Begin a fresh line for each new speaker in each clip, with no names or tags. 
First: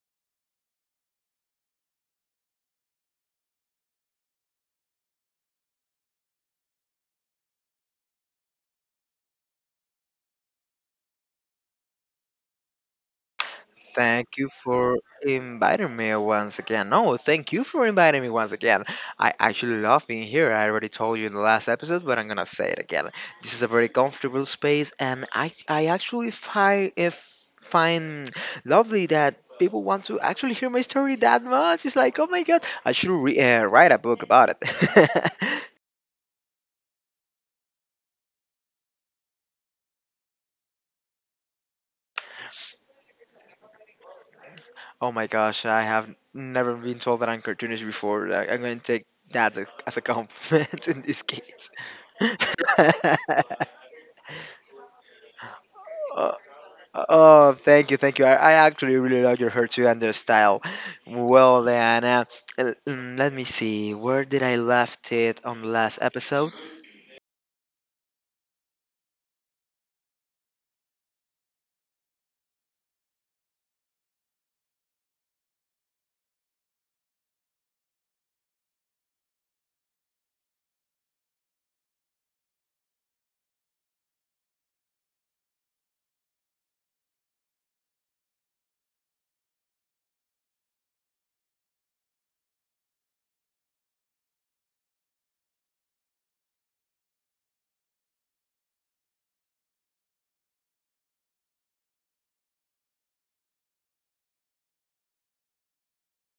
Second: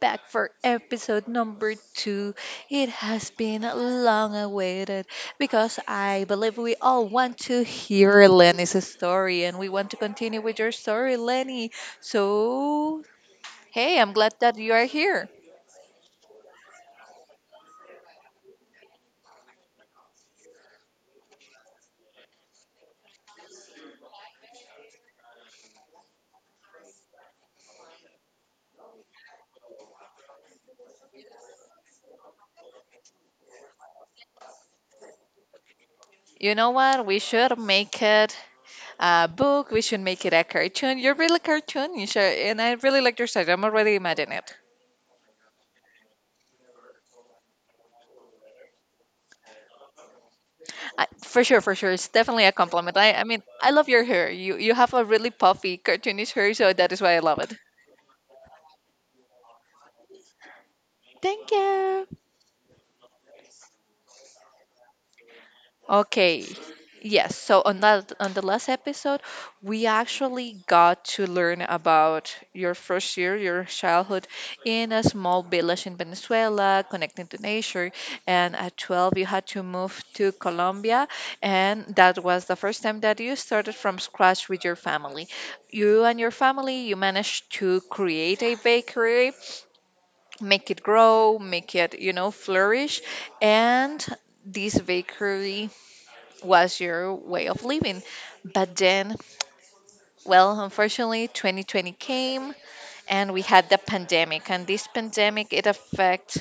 back for episode number two. It has been long awaited because I believe we all want to hear Lenny's story and we want to continue with your story, Lenny. So, hey, I'm glad
Thank you
that you are
for
here.
inviting me once again. No, thank you for inviting me once again. I actually love being here. I already told you in the last episode, but I'm gonna say it again. This is a very comfortable space, and I actually find if find lovely that people want to actually hear my story that much. It's like, oh my god, I should write a book about it.
You know what? We should make it a book. We should make it a cartoon. You're really cartoonish, and I really like your style. I'm already imagining it.
Oh my gosh, I have never been told that I'm cartoonish before. I'm going to take that as a compliment in
I,
this
for sure,
case.
for sure, it's definitely a compliment. I mean, I love your hair. You have a really puffy, cartoonish
Uh,
hair, so that is why I love it.
Oh, thank you, thank you. I actually really like your hair too and your style.
Thank
Well, then,
you.
uh, l- mm, let me see. Where did I left it on the last
Okay.
episode?
Yes. On the last episode, we actually got to learn about your first year, your childhood in a small village in Venezuela, connecting to nature. And at 12, you had to move to Colombia, and that was the first time that you started from scratch with your family. You and your family, you managed to create a bakery make it grow, make it, you know, flourish. And this bakery was your way of living. But then, well, unfortunately, 2020 came and we had the pandemic, and this pandemic it affects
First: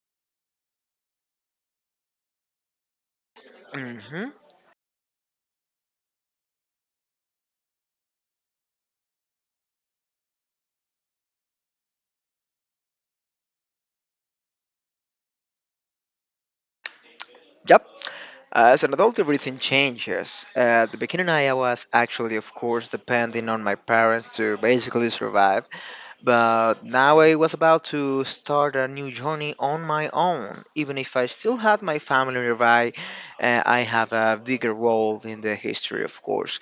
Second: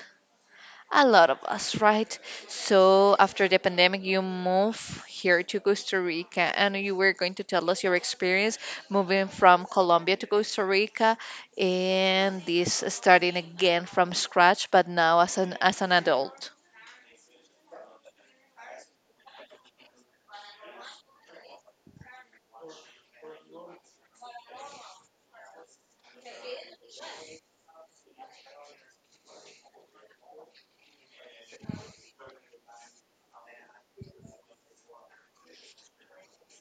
a lot of us, right? So after the pandemic, you
Hmm.
move here to Costa Rica, and you were going to tell us your experience moving from Colombia to Costa Rica, and this starting again from scratch, but now as an adult.
Yep. As an adult, everything changes. At the beginning, I was actually, of course, depending on my parents to basically survive. But now I was about to start a new journey on my own. Even if I still had my family nearby, I have a bigger role in the history, of course.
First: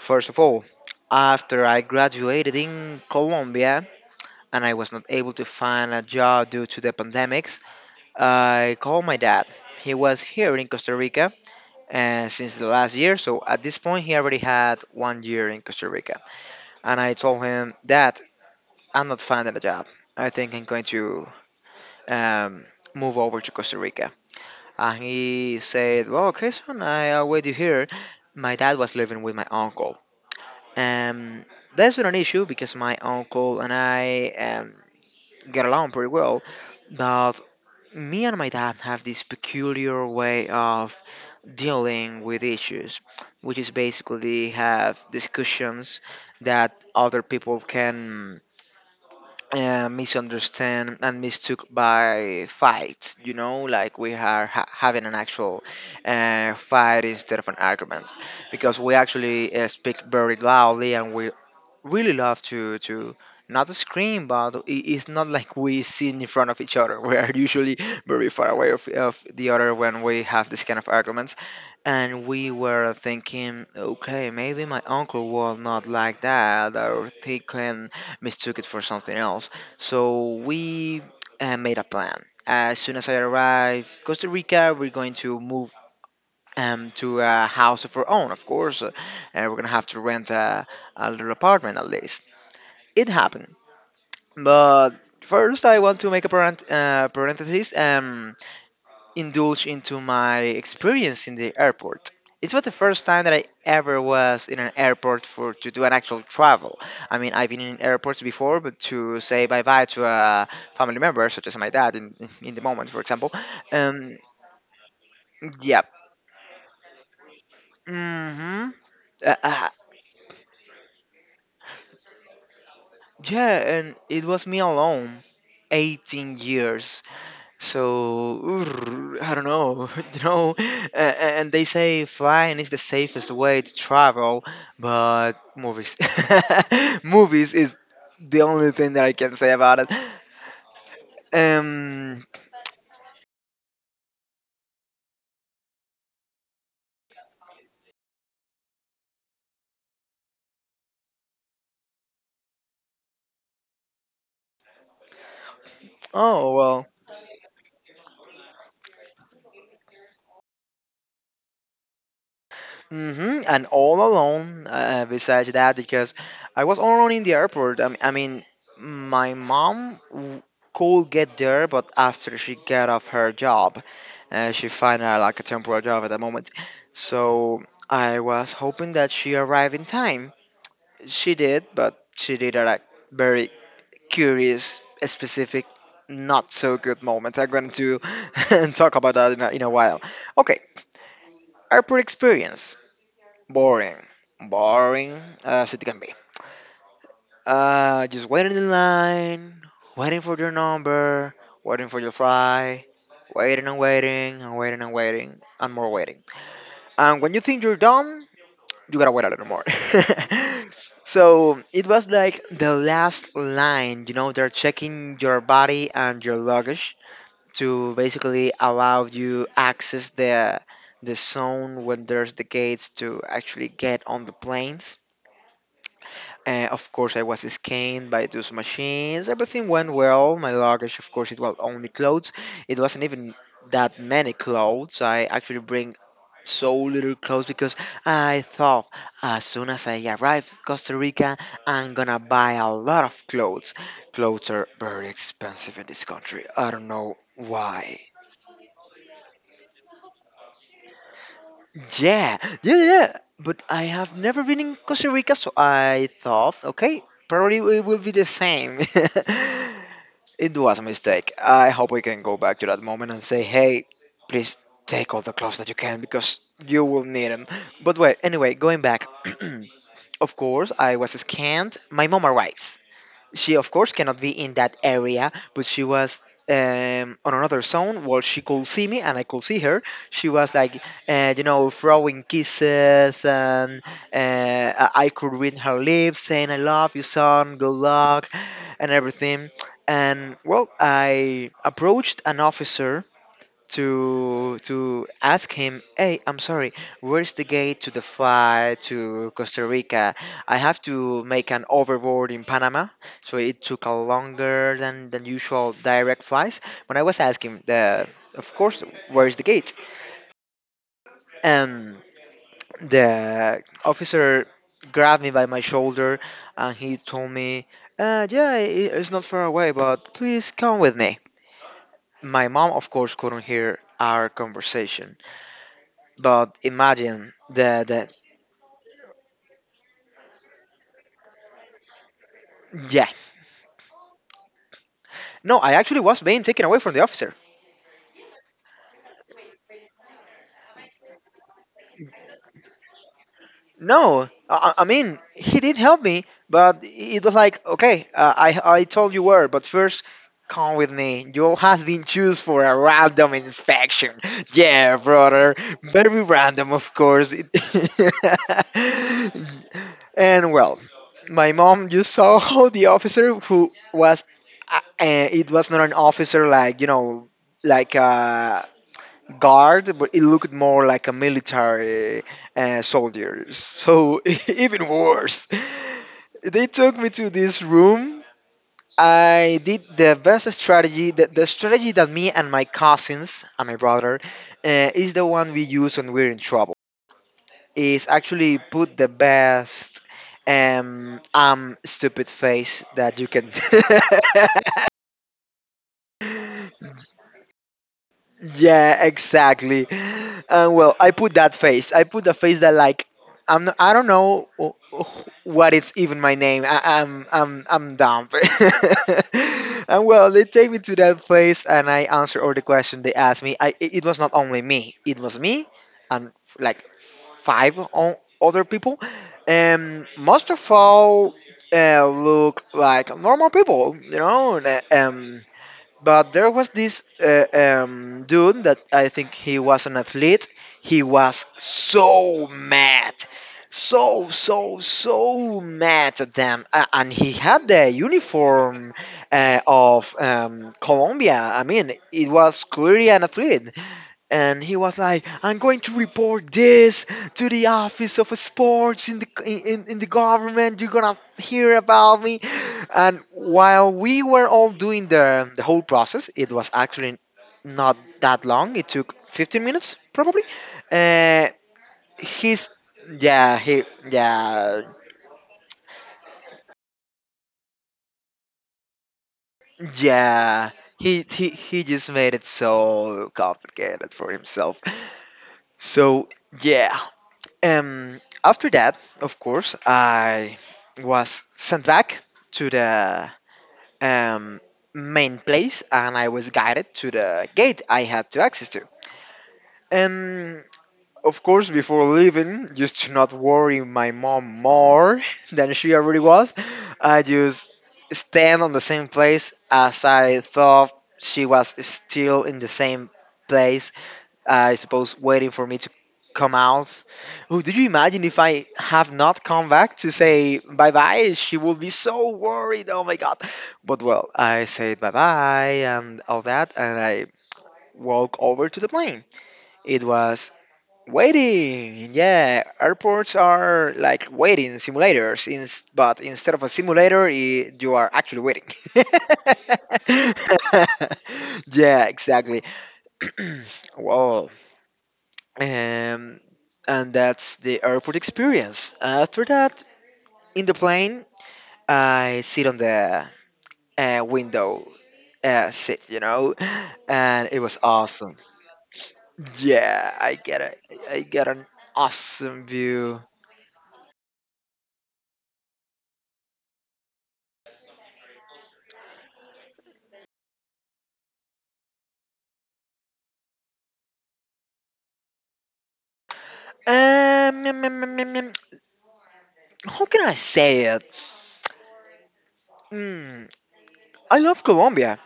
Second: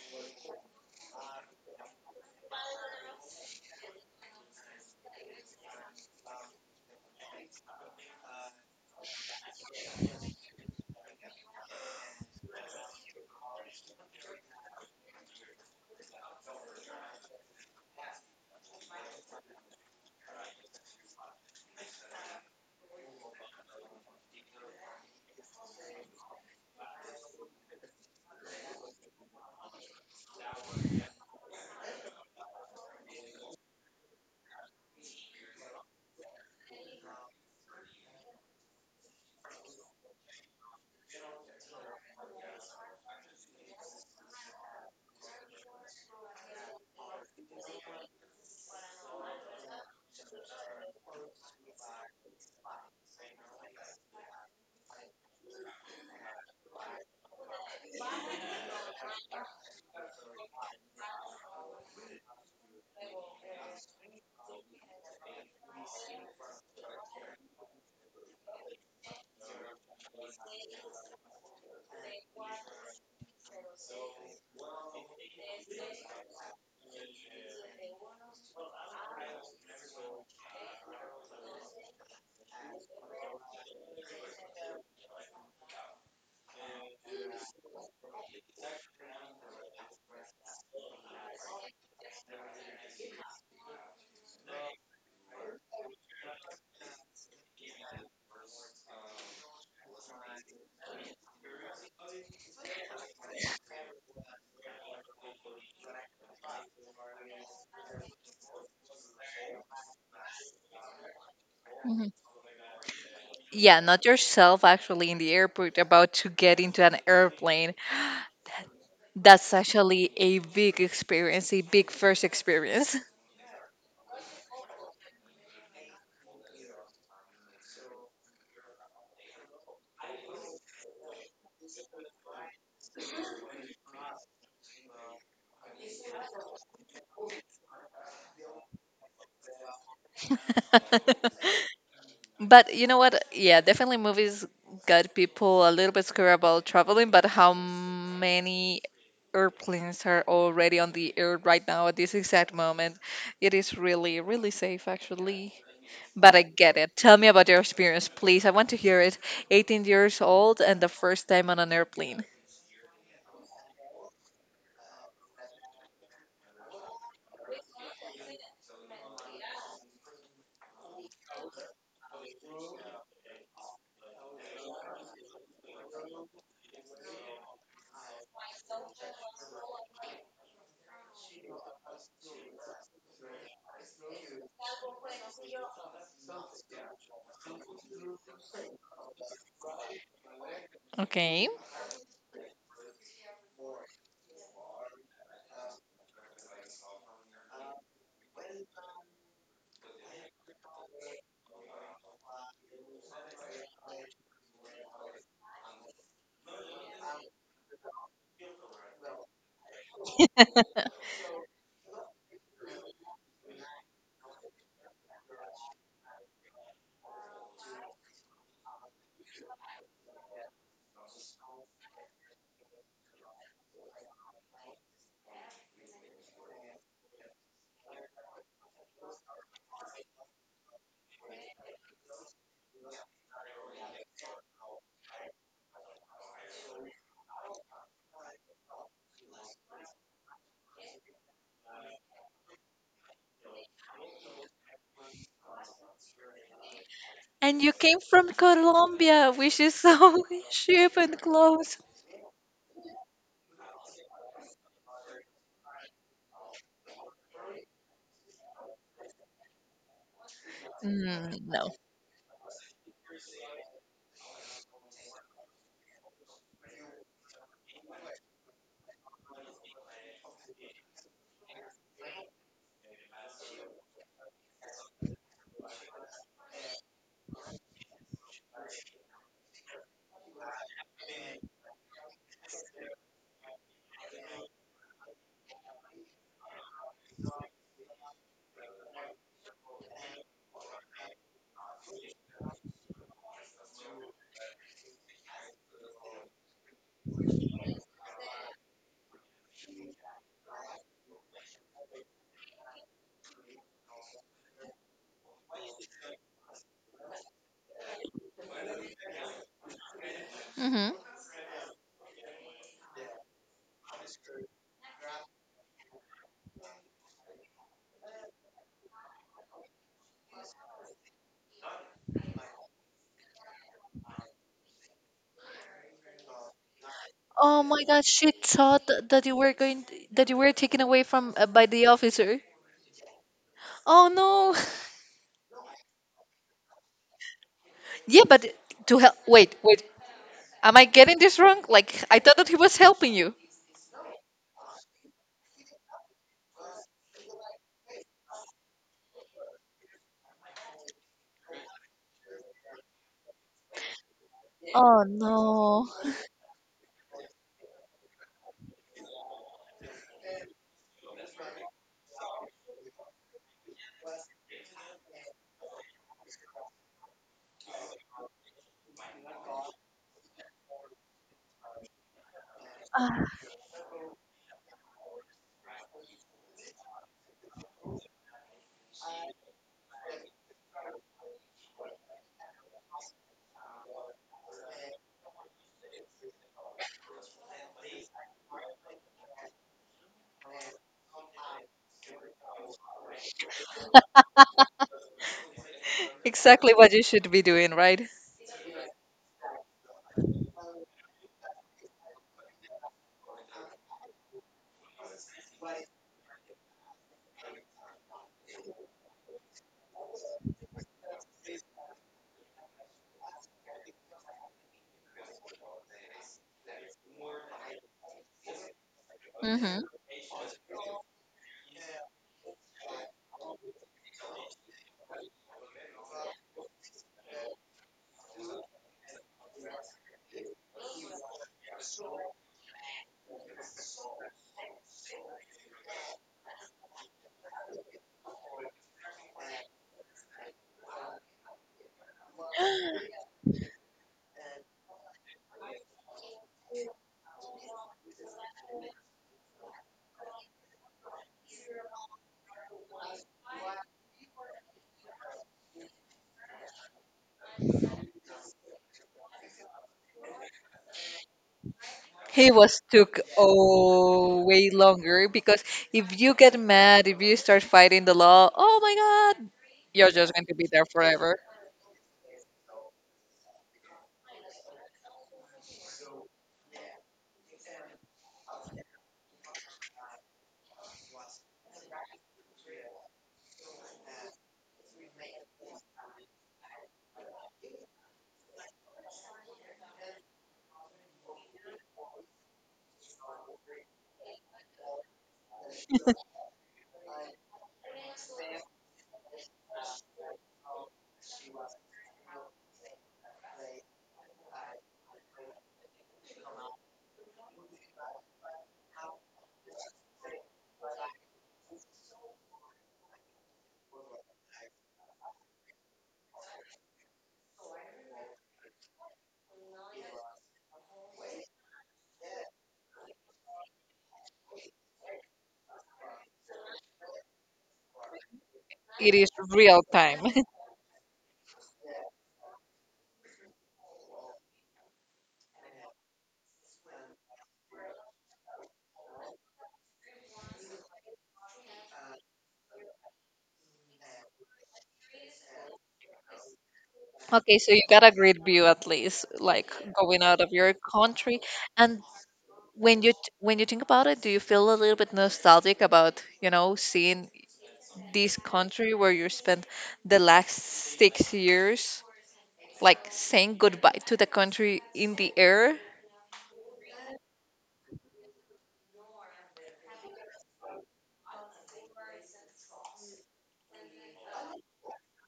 First of all, after I graduated in Colombia and I was not able to find a job due to the pandemics, I called my dad. He was here in Costa Rica since the last year, so at this point, he already had 1 year in Costa Rica. And I told him, Dad, I'm not finding a job. I think I'm going to um, move over to Costa Rica. And he said, Well, okay, son, I'll wait you here. My dad was living with my uncle. Um, that's not an issue because my uncle and I get along pretty well. But me and my dad have this peculiar way of dealing with issues, which is basically have discussions that other people can misunderstand and mistook by fights. You know, like we are having an actual fight instead of an argument, because we actually speak very loudly and we really love to not scream, but it's not like we sit in front of each other. We are usually very far away of the other when we have this kind of arguments. And we were thinking, okay, maybe my uncle will not like that, or he can mistook it for something else. So we made a plan. As soon as I arrive Costa Rica, we're going to move to a house of our own, of course. We're gonna have to rent a little apartment at least it happened. But first, I want to make a parenthesis and indulge into my experience in the airport. It was the first time that I ever was in an airport for to do an actual travel. I mean, I've been in airports before, but to say bye bye to a family member, such as my dad,
Mhm.
in the moment, for example.
Yeah, not
Um,
yourself actually in the airport
yeah.
about to get into an airplane.
Hmm. Uh,
That's
uh,
actually a big experience, a big first experience.
yeah, and it was me alone. 18 years. So ooh, I don't know, you know, a- and they say flying is the safest way to travel, but movies, movies is the only thing that I can say about it. Um,
But you know what? Yeah, definitely movies got people a little bit scared about traveling, but how many airplanes are already on the air right now at this exact moment? It is really, really safe, actually. But I
oh
get
well,
it. Tell me about your experience, please. I want to hear it. 18 years old and the first time on an airplane.
hmm. And all alone, besides that, because I was all alone in the airport. I mean my could get there, but after she got off her job, she found out like a temporary job at the moment. So I was hoping that she arrived in time. She did, but she did at a like very curious, specific, not so good moment. I'm going to talk about that in in a while. Okay,
Okay.
airport experience. Boring. Boring as it can be. Just waiting in line, waiting for your number, waiting for your fry, waiting and waiting and waiting and waiting and more waiting. And when you think you're done, you gotta wait a little more. So it was like the last line, you know, they're checking your body and your luggage to basically allow you access the zone when there's the gates to actually get on the planes. Of course, I was scanned by those machines. Everything went well. My luggage, of course, it was only clothes. It wasn't even that many clothes. I actually bring so little clothes because I thought as soon as I arrived in Costa Rica, I'm gonna buy a lot of clothes. Clothes are very expensive in this country. I don't know
And you came
why.
from Colombia, which is so cheap and close.
Yeah, yeah, yeah. But I have never been in Costa Rica, so I thought, okay, probably it will be the same. It was a
Mm,
mistake.
no.
I hope we can go back to that moment and say, hey, please take all the clothes that you can because you will need them. But wait, anyway, going back. Of course, I was scanned. My mom arrives, she of course cannot be in that area, but she was on another zone. Well, she could see me and I could see her. She was like, you know, throwing kisses, and I could read her lips saying, I love you son, good luck, and everything. And well, I approached an officer to ask him, "Hey, I'm sorry, where's the gate to the flight to Costa Rica? I have to make an overboard in Panama, so it took a longer than usual direct flights." When I was asking the, of course, where's the gate?
Hmm.
And the officer grabbed me by my shoulder and he told me, "Yeah, it's not far away, but please come with me." My mom, of course, couldn't hear our conversation. But imagine
Oh my
the
God,
the
she thought that you were going that you were taken away from by the officer.
yeah.
Oh no.
No, I actually was being taken away from the officer.
Yeah, but to help. Wait, wait. Am I getting this wrong? Like I thought that he was helping you.
No, I mean he did help me, but it was like okay, I told you where, but first come with me. You all has been choose for a random inspection. Yeah,
Oh
brother,
no.
very random, of course. It- and well, my mom just saw how the officer who was uh, uh, it was not an officer like you know like guard, but it looked more like a military
Ah,
soldiers. So even worse. They took me to this room. I did the best strategy, the strategy that me and my cousins and my brother is the one we use when we're in trouble. Is actually put the best stupid face that you can.
exactly what you should be doing, right?
Yeah, exactly. And well, I put that face. I put the face that like I'm. Not, I don't know what it's even my name. I'm I'm dumb. And well, they take me to that place, and I answer all the question they asked me. It was not only me. It was me and like five other people. And most of all, look like normal people. You know. Um. But there was this dude that I think he was an athlete. He was so mad, so mad at them, and he had the uniform of Colombia. I mean, it was clearly an athlete and he was like, "I'm going to report this to the office of sports in in the government. You're gonna hear about me." And while we were all doing the whole process, it was actually not that long. It took 15 minutes probably. Uh,
He
he's
was took
yeah he
oh way
yeah
longer because if you get mad, if you start fighting the law, oh my god, you're just going to be
yeah.
there
He,
forever.
he, he just made it so complicated for himself. So, yeah. After that, of course, I was sent back to the um, main place and I was guided to the gate I had to access to. And of course, before leaving, just to not worry my mom more than she already was, I just stand on the same place as I thought she was still in the same place, I suppose, waiting for me to come out. Oh, do you imagine if I have not come back to say bye bye? She will be so worried. Oh my god. But well, I said bye bye and all that, and I walk over to the plane. It was waiting. Yeah, airports are like waiting simulators, but instead of a simulator, you are actually waiting.
It is real time.
Yeah, exactly. Whoa, um, and that's the airport experience. After that, in the plane, I sit on the window seat, you know, and
Okay,
it
so
was
you got a
awesome.
great view at least, like
Yeah,
going out of your
I
country.
get an
And
awesome
when
view.
when you think about it, do you feel a little bit nostalgic about, you know, seeing this country where you spent the last 6 years, like saying goodbye to the country in the air?
Um, mm, mm, mm, mm, mm, how can I say it? Mm, I love Colombia,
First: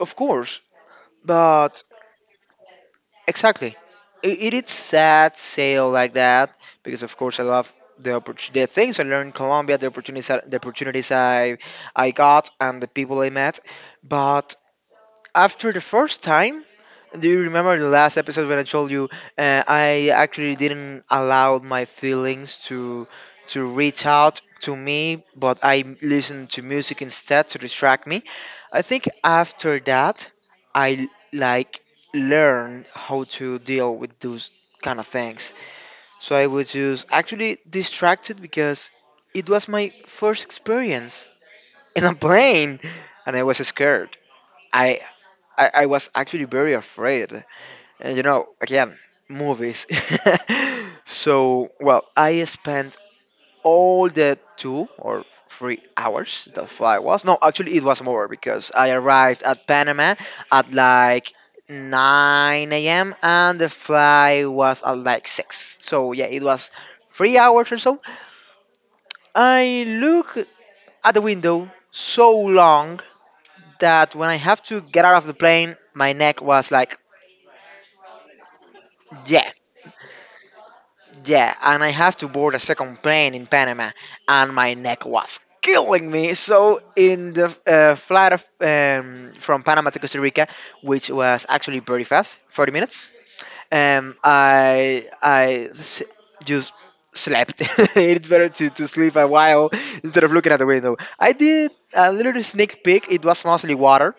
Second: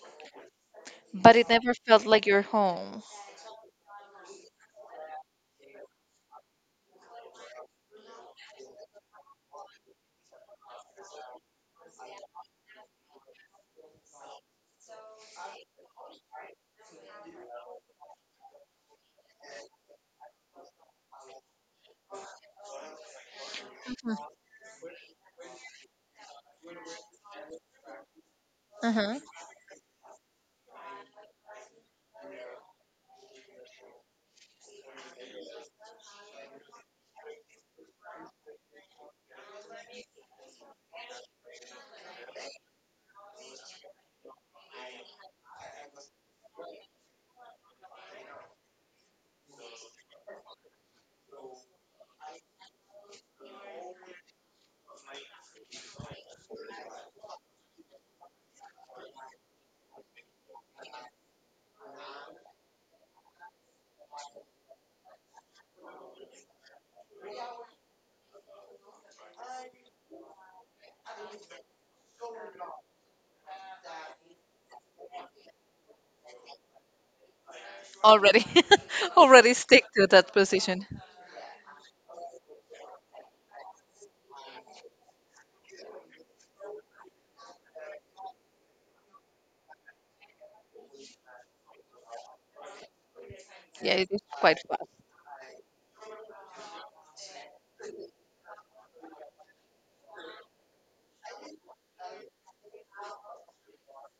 of course,
But it never
but
felt like your home.
Exactly. It is sad sale like that because of course I love the opportunity, the things I learned in Colombia, the opportunities, the opportunities I got, and the people I met. But after the first time, do you remember the last episode when I told you I actually didn't allow my feelings to reach
Mhm,
out to me, but I listened to music instead to distract me? I think
mhm.
after that, I like learned how to deal with those kind of things. So I was just actually distracted because it was my first experience in a plane, and I was scared. I I was actually very afraid. And you know, again, movies. So, well, I spent all the 2 or 3 hours the flight was. No, actually, it was more because I arrived at Panama at like 9 a.m. and the flight was at like 6. So, yeah, it was 3 hours or so. I look at the window so long that when I have to get out of the plane, my neck was like,
Already,
yeah.
already stick to that position.
Yeah, and I have to board a second plane in Panama, and my neck was killing me. So in the flight from Panama to Costa Rica, which was actually pretty fast, 40 minutes,
Yeah, it
um,
is quite fast.
I I s- just slept. It's better to sleep a while instead of looking at the window. I did a little sneak peek. It was mostly water.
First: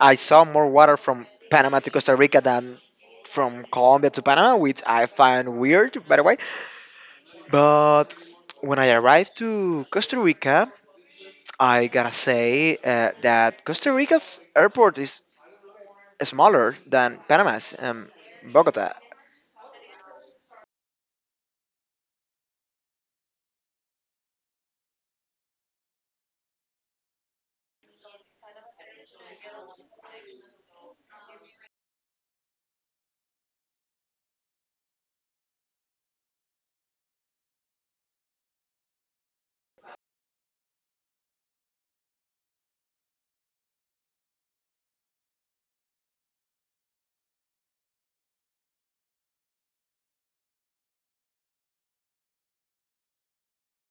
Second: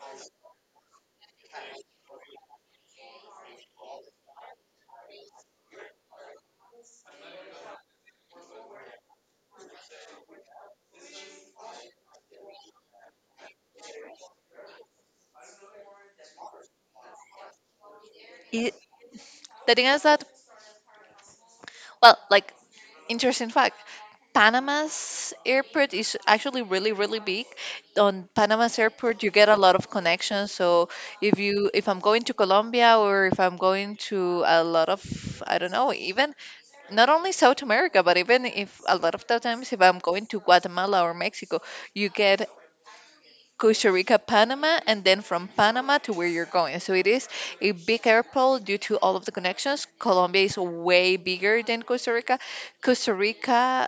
I saw more water from Panama to Costa Rica than from Colombia to Panama, which I find weird, by the way. But when I arrived to Costa Rica, I gotta say that Costa Rica's airport is smaller than Panama's,
It,
Bogota.
the thing is that, well, like interesting fact, Panama's airport is actually really, really big. On Panama's airport, you get a lot of connections. So if I'm going to Colombia or if I'm going to a lot of, I don't know, even not only South America, but even if a lot of the times if I'm going to Guatemala or Mexico, you get Costa Rica, Panama, and then from Panama to where you're going. So it is a big airport due to all of the connections. Colombia is way bigger than Costa Rica. Costa Rica,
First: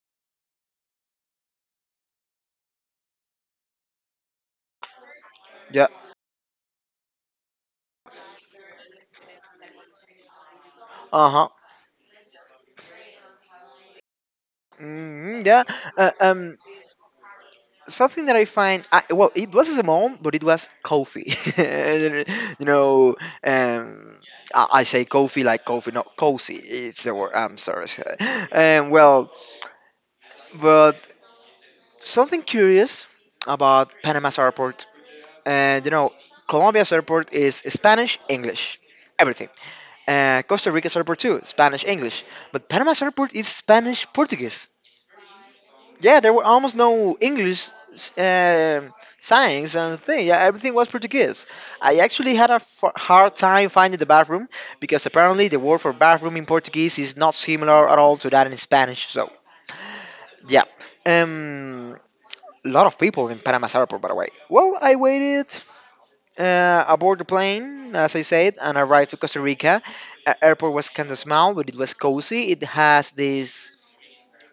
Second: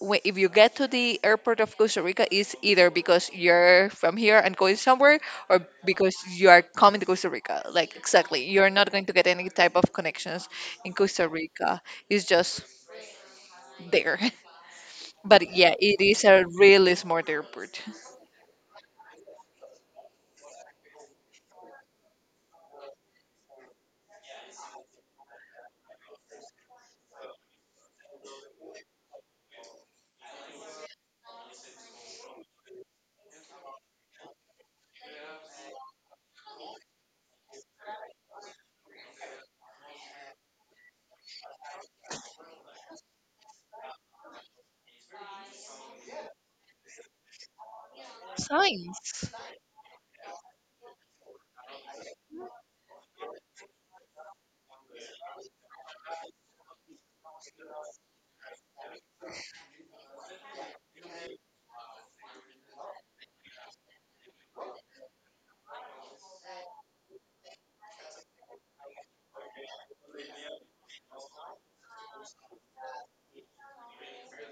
if you get to the airport of Costa Rica, is either because you're from here and going somewhere, or
Yeah.
because you are coming to Costa Rica. Like exactly, you're not going to get any type of connections in
Uh
Costa
huh.
Rica. It's just there.
Hmm,
But
yeah.
yeah, it
Uh,
is a
um.
really smart airport.
Something that I find, well, it was small, but it was coffee. You know, um, I say coffee like coffee, not cozy. It's the word. I'm sorry. Well, but something curious about Panama's airport. And you know, Colombia's airport is Spanish, English, everything. Costa Rica's airport too, Spanish, English. But Panama's airport is Spanish, Portuguese. Yeah, there were almost no English uh,
Science.
signs and thing. Yeah, everything was Portuguese. I actually had a hard time finding the bathroom because apparently the word for bathroom in Portuguese is not similar at all to that in Spanish. So yeah, um, lot of people in Panama's airport, by the way. Well, I waited, aboard the plane, as I said, and arrived to Costa Rica. Airport was kind of small, but it was cozy. It has this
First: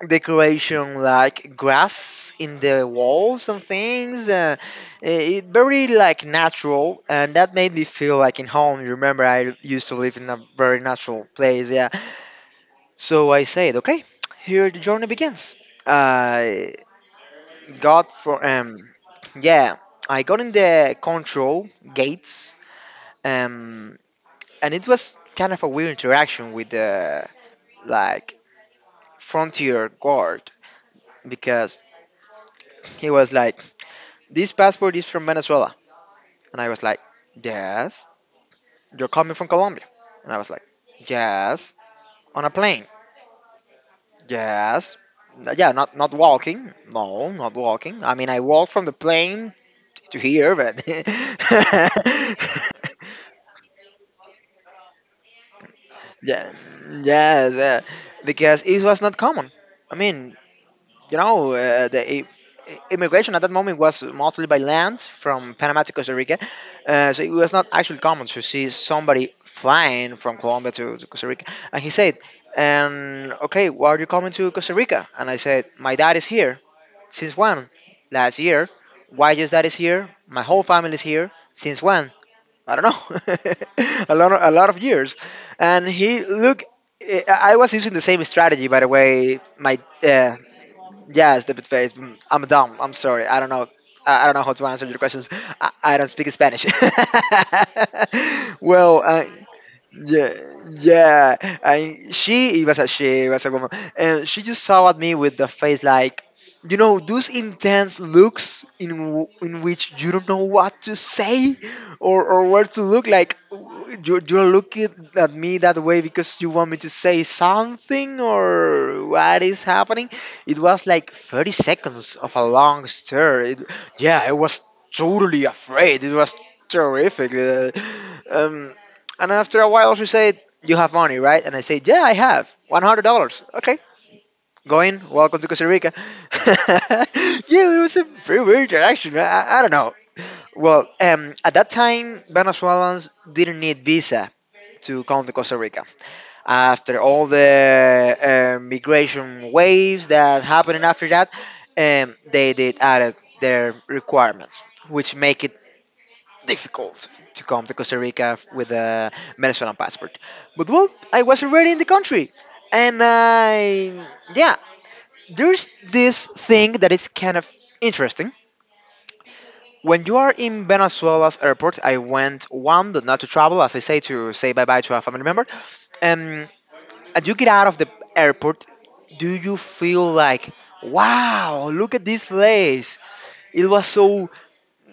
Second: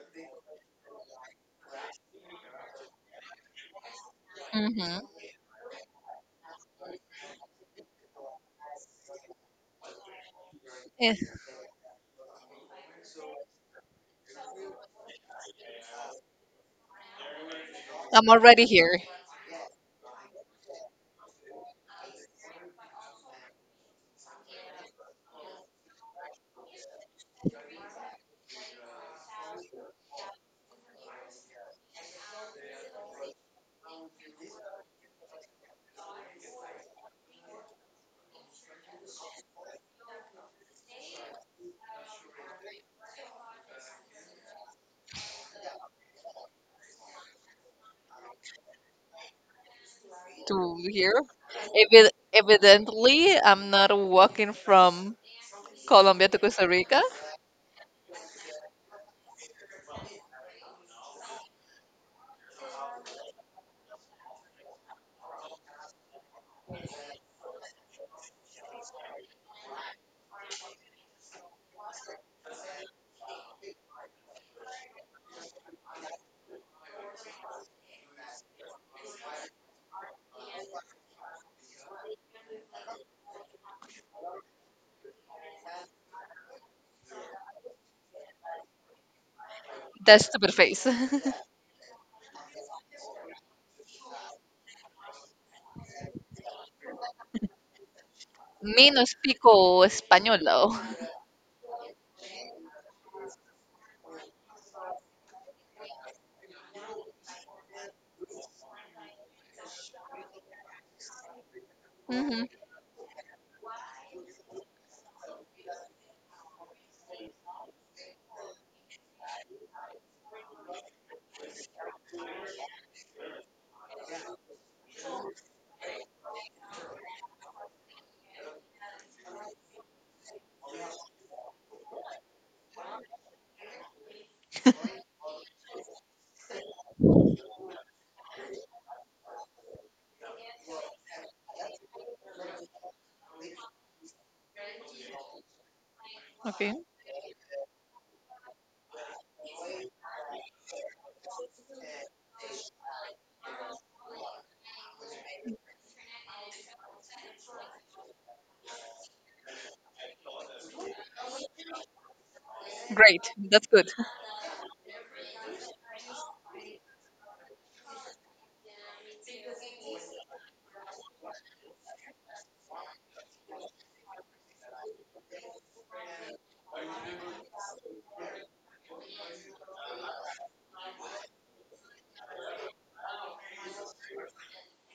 decoration like grass in the walls and things. Uh,
Hmm.
eh, it, very like natural, and that made me feel like in home. You remember, I used to live in a very natural place. Yeah. So I said, okay, here the journey begins. I got
I'm
for
already here
Yeah, I got in the control gates. Um, and it was kind of a weird interaction with the like frontier guard because he was like, "This passport is from Venezuela," and I was like, "Yes." You're coming from Colombia, and I was like, "Yes." On a plane, yes. Yeah, not walking. No, not walking. I mean, I walked from the plane to here,
to
but
here. Evidently, I'm not walking from Colombia to
yeah,
Costa Rica.
yes, because it was not common. I mean, you know, immigration at that moment was mostly by land from Panama to Costa Rica. So it was not actually common to see somebody flying from Colombia to Costa Rica. And he said, okay, why are you coming to Costa Rica? And I said, my dad is here. Since when? Last year. Why your dad is here? My whole family is here. Since when? I don't know. A lot of years. And he looked. I was using the same strategy, by the way. My
That
uh,
stupid face.
Yes, the buffet. Mm, I'm dumb. I'm sorry. I don't know. I don't know how to answer your questions. I don't speak Spanish.
Me no
Well,
explico
yeah,
español.
yeah. And she it was a she, it was a woman, and she just saw at me with the face like, you know, those intense looks in which you don't know what to say or
Mm-hmm.
or where to look. Like you're looking at me that way because you want me to say something or what is happening. It was like 30 seconds of a long stare. Yeah, I was totally afraid. It was terrific. Um, and after a while, she said, "You have money, right?" And I said, "Yeah, I have $100." Okay, going. Welcome to Costa Rica. Yeah, it was a pretty weird interaction. I don't know. Well, at that time, Venezuelans didn't need visa to come to Costa Rica.
Okay.
After all the migration waves that happened after that, they did add their requirements, which make it difficult to come to Costa Rica with a Venezuelan passport. But well, I was already in the country, and
Great. That's good.
I yeah, there's this thing that is kind of interesting. When you are in Venezuela's airport, I went one, but not to travel, as I say, to say bye bye to a family member. Um, and you get out of the airport, do you feel like, wow, look at this place? It was so.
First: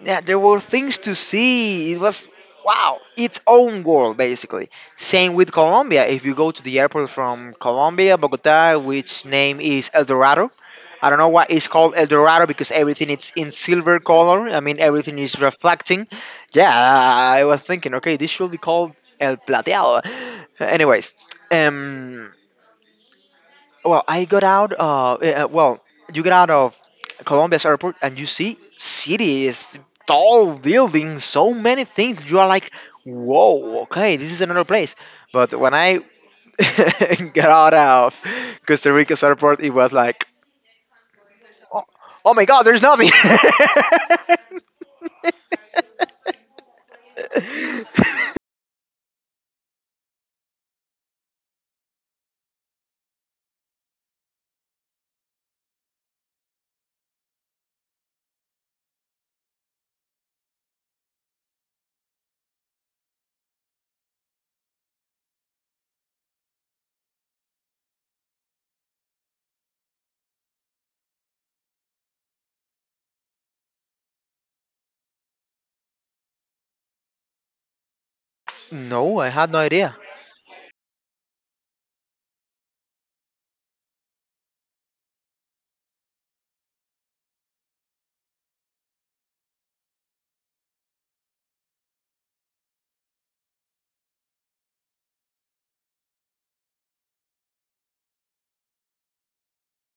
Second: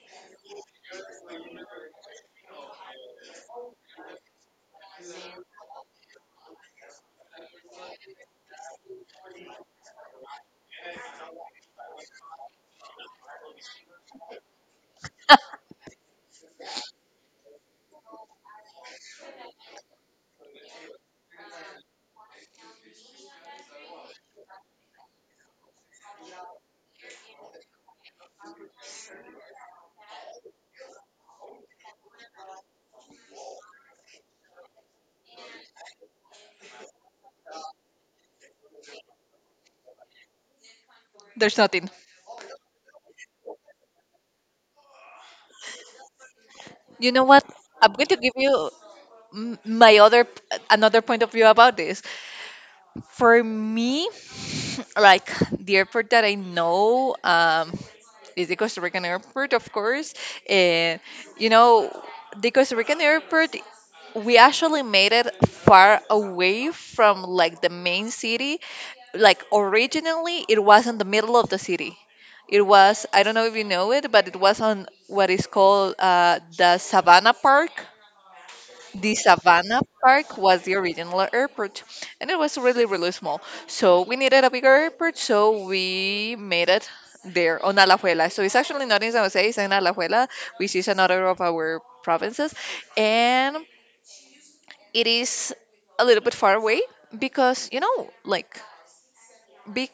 Yeah, there were things to see. It was wow, its own world basically. Same with Colombia. If you go to the airport from Colombia, Bogota, which name is El Dorado. I don't know why it's called El Dorado because everything is in silver color. I mean, everything is reflecting. Yeah, I was thinking, okay, this should be called El Plateado. Anyways, um, well, I got out. Well, you get out of Colombia's airport and you see cities, tall buildings, so many things. You are like, whoa, okay, this is another place. But when I got out of Costa Rica's airport, it was like,
There's
oh,
nothing.
oh my God, there's nothing.
You know what? I'm going to give you m- my other another point of view about this. For me, like the airport that I know is the Costa Rican airport, of course. And you know, the Costa Rican airport, we actually made it far away from like the main city. Like originally, it was in the middle of the city. It was I don't know if you know it, but it was on what is called the Savannah Park.
No,
The
I had no
Savannah
idea.
Park was the original airport, and it was really, really small. So we needed a bigger airport, so we made it there on Alajuela. So it's actually not in San Jose, it's in Alajuela, which is another of our provinces, and it is a little bit far away because you know, like big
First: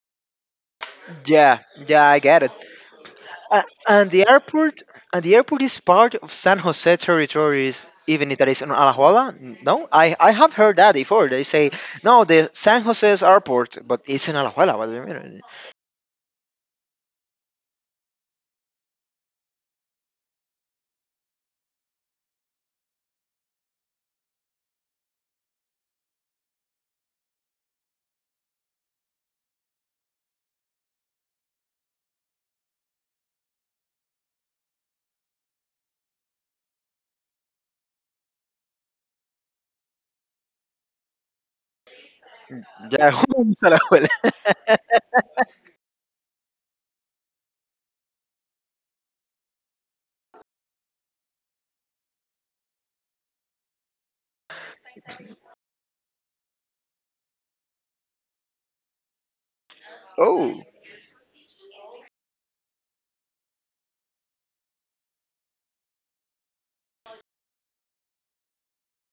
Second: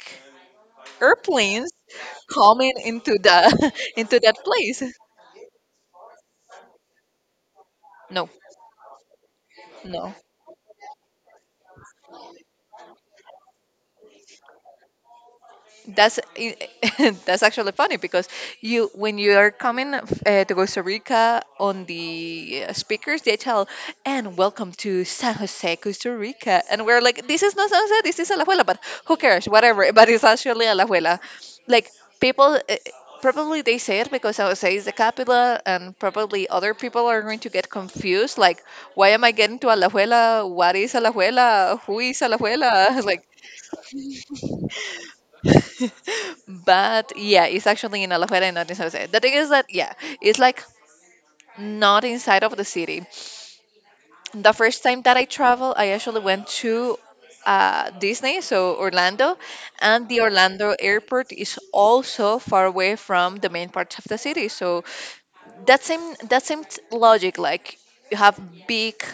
Yeah,
airplanes
yeah, I get it.
coming into
A-
the
and
into
the
that
airport
place.
and the airport is part of San Jose territories,
No,
even if that is in Alajuela. No,
no.
I have heard that before. They say no, the San Jose's airport, but it's in Alajuela. What do you mean?
that's i- that's actually funny because you when you are coming to Costa Rica on the speakers they tell and welcome to San Jose Costa Rica and we're like this is not San Jose, this is Alajuela, but who cares whatever. But it's actually Alajuela. Like people probably they say it because San Jose is the capital and probably other people are going to get confused like why am I getting to Alajuela, what is Alajuela, who is Alajuela?
Yeah,
Like
who owns Alajuela?
but yeah, it's actually in Alajuela and not in San Jose. The thing is that yeah, it's like not inside of the city. The first time that I traveled, I actually went to Disney, so Orlando, and the
Oh,
Orlando airport is also far away from the main parts of the city. So that same logic like you have big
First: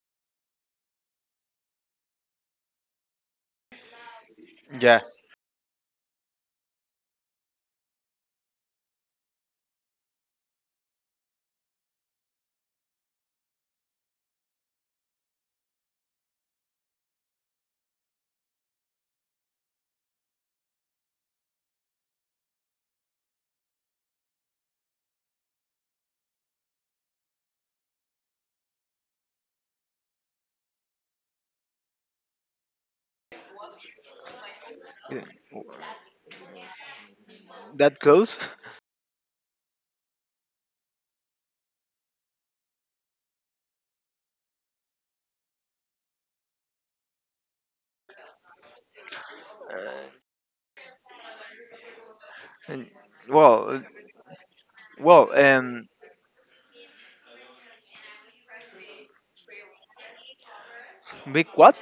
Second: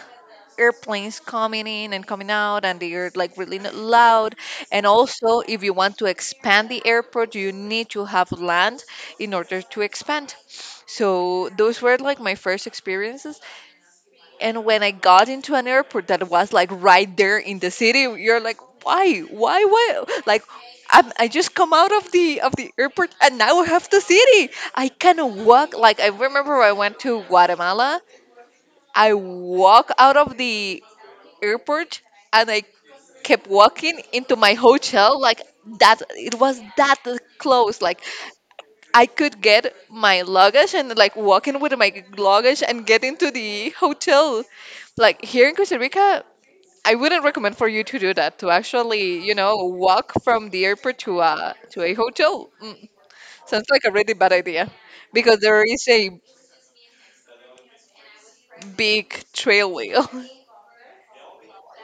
airplanes coming in and coming out and they're like really loud, and
yeah,
also if you want to expand the airport you need to have land in order to expand. So those were like my first experiences, and when I got into an airport that was like right there in the city, you're like, why, why? Like, I'm, I just come out of the airport and now I have the city. I can walk. Like I remember I went to Guatemala. I walk out of the airport and I kept walking into my hotel. Like that, it was that close.
that
Like
close.
I could get my luggage and like walk in with my luggage and get into the hotel. Like here in Costa Rica, I wouldn't recommend for you to do that. To actually, you know, walk from the airport to a hotel. Mm.
And-
Sounds like
Well,
a really bad idea
well,
because there is
um,
a big trail wheel.
big what?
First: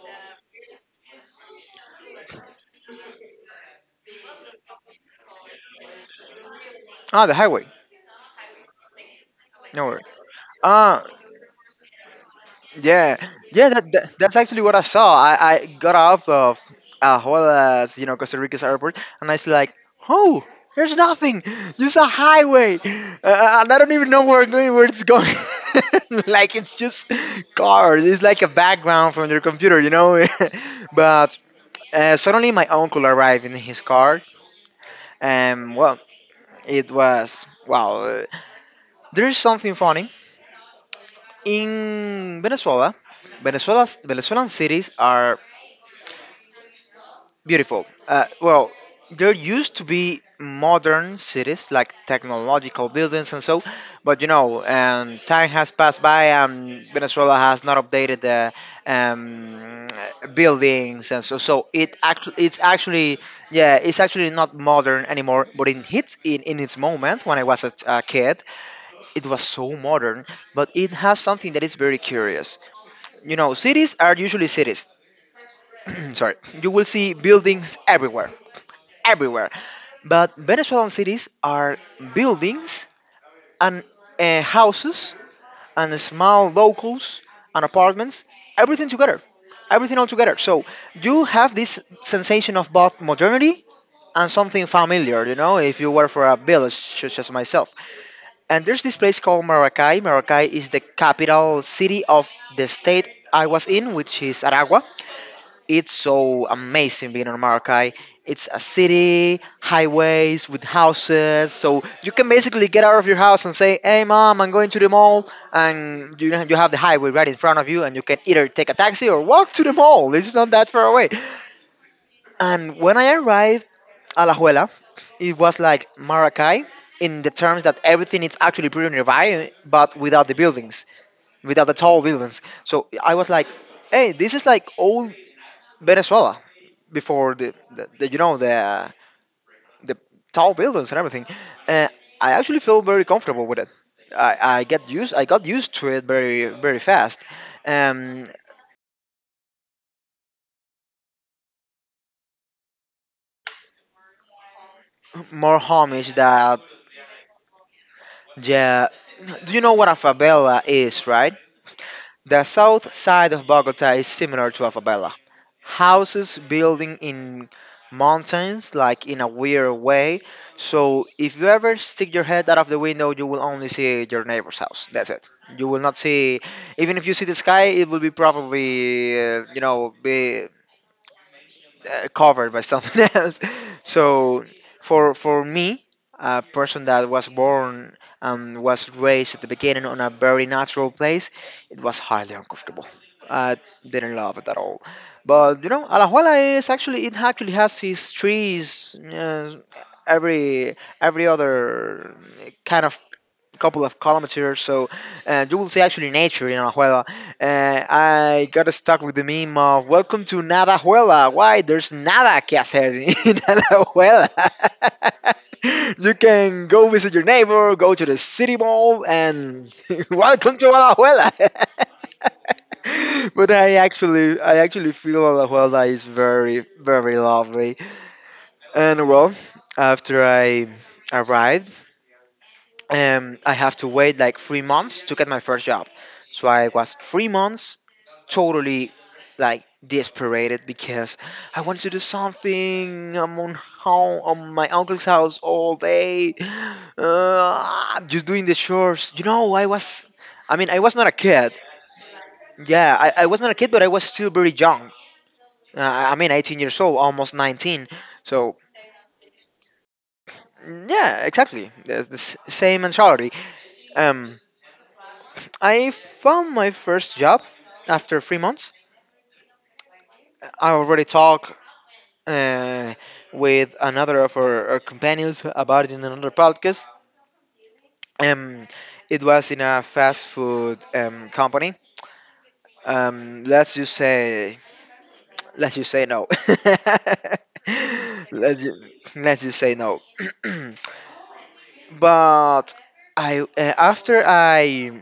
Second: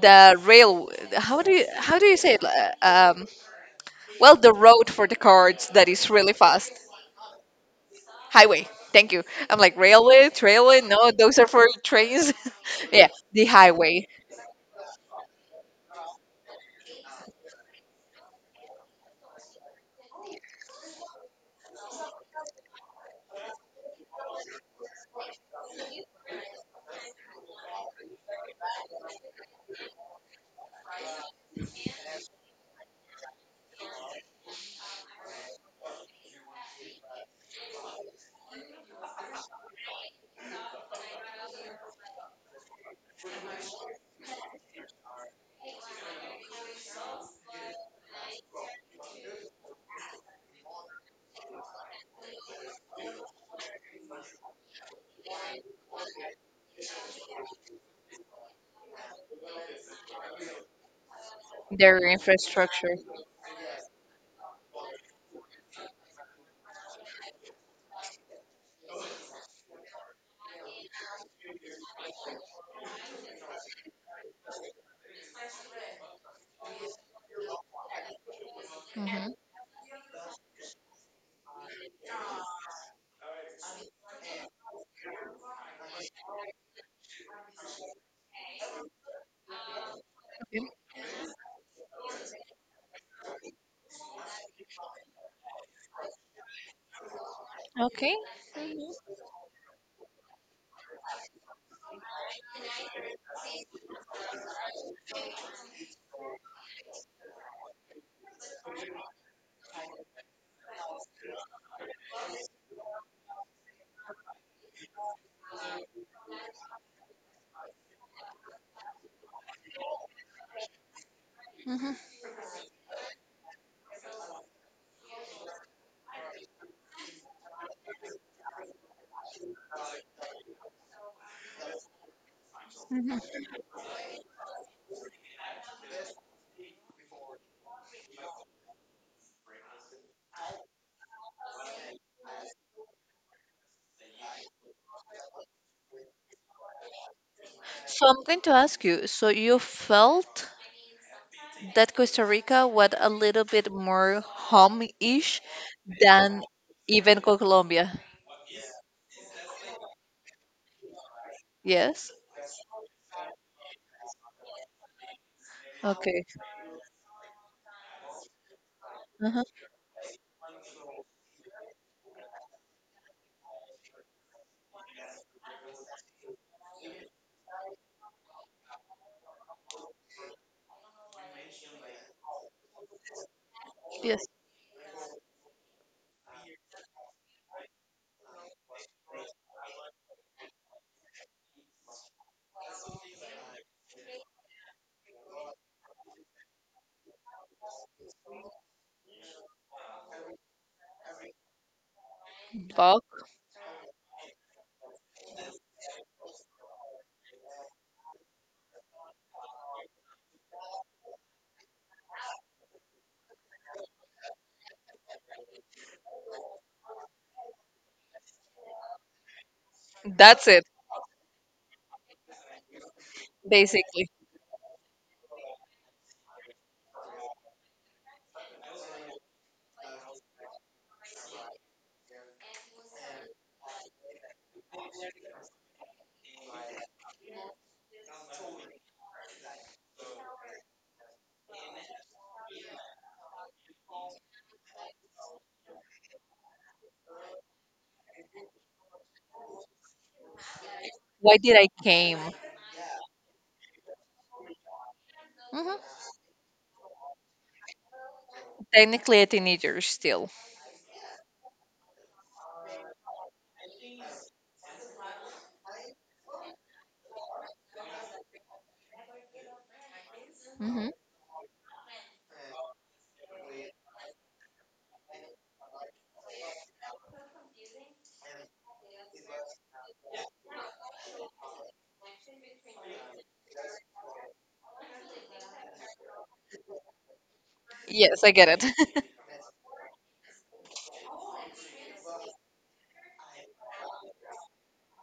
The rail, how do you say it? Um, well, the road for the cars that is really fast.
Ah, the highway.
Highway. Thank you. I'm like
No worry.
railway, railway.
Ah,
No, those are for trains. Yeah,
Yeah,
the
yeah, that,
highway,
that that's actually what I saw. I got off of Juarez, you know, Costa Rica's airport, and I was like, oh, there's nothing. Just a highway, and I don't even know where I'm going, where it's going. Like it's just cars. It's like a background from your computer, you know. But suddenly, my uncle arrived in his car, and well, it was wow. There is something funny in Venezuela. Venezuela's Venezuelan cities are beautiful. Well, there used to be modern cities like technological buildings and so, but you know, time has passed by and Venezuela has not updated the um, buildings and so. So
their
it's
infrastructure.
actually, yeah, it's actually not modern anymore. But in its moment, when I was a kid, it was so modern. But it has something that is very curious. You know, cities are usually cities. Sorry, you will see buildings everywhere,
Hmm.
everywhere. But Venezuelan cities are buildings and houses and small locals and apartments, everything together, everything all together. So you have this sensation of both modernity and something familiar, you know, if you were for a village such as myself.
Okay,
And there's this place called Maracay. Maracay is the capital city of the state I was in, which is Aragua. It's so amazing being on Maracay. It's a city, highways with houses, so you can basically get out of your house and say, "Hey, mom, I'm going to the mall," and you have the highway right in front of you, and you can either take a taxi or walk to the mall. It's not that far away. And when I arrived at Alajuela, it was like Maracay in the terms that everything is actually pretty nearby, but without the buildings, without the tall buildings. So I was like, hey, this is like old Venezuela before the you know the tall buildings and everything. uh, I actually feel very comfortable with it. I got used to it very very fast.
so I'm
um
going to ask you. So you felt that Costa Rica was a little bit more home-ish
more homage
than
that.
even Colombia.
Yeah. Do you know what a favela is, right?
Yes.
The south side of Bogota is similar to Alfabella.
Okay.
Houses building in mountains, like in a
Uh-huh.
weird way. So if you ever stick your head out of the window, you will only see your neighbor's house. That's it. You will not see, even if you see the sky, it will be probably, be covered by something else.
Yes.
So for me, a person that was born and was raised at the beginning on a very natural place, it was highly uncomfortable. I didn't love it at all. But you know, Alajuela is actually has his trees. Every other kind of
Fuck.
couple of columns here. So you will see actually nature in Alajuela. I got stuck with the meme of "Welcome to Nadajuela." Why there's nada que hacer in Alajuela? You can go visit your neighbor, go to the city mall, and
That's
welcome
it,
to Alajuela. But
basically.
I actually feel Alajuela is very, very lovely. And well, after I arrived, I have to wait like 3 months to get my first job. So I was 3 months totally like desperate because I wanted to do something. I'm on home on my uncle's house all day, just doing the chores. I was not a
Why
kid.
did I came?
Yeah, I was not a kid, but I was still very young.
Hmm.
I mean, 18 years old, almost 19. So
Technically a teenager still.
yeah, exactly, the same mentality. Um, I found my first job after 3 months. I
Hmm.
already talked uh, with our companions about it in another podcast. Um, it was in a fast food company. Um, let's just say, let's just say no.
Yes, I get
let's, ju-
it.
let's just say no. But I after I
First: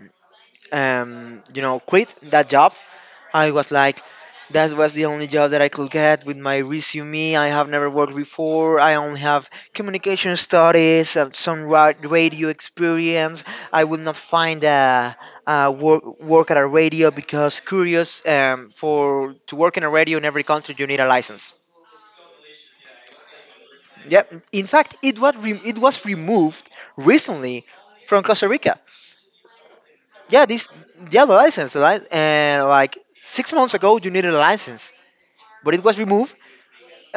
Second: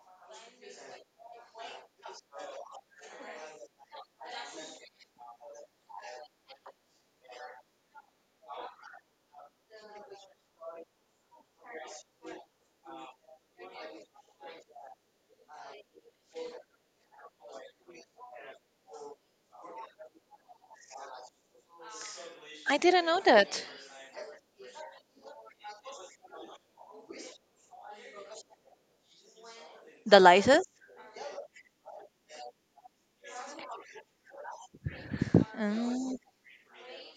you know quit that job, I was like, that was the only job that I could get with my resume. I have never worked before. I only have communication studies, radio experience. I would not find a work at a radio because curious for to work in a radio in every country you need a license.
I didn't know that.
Yep. In fact, it was removed recently from Costa Rica.
The
Yeah,
license?
this yeah the license like 6 months ago you needed a license, but it was
Mm,
removed.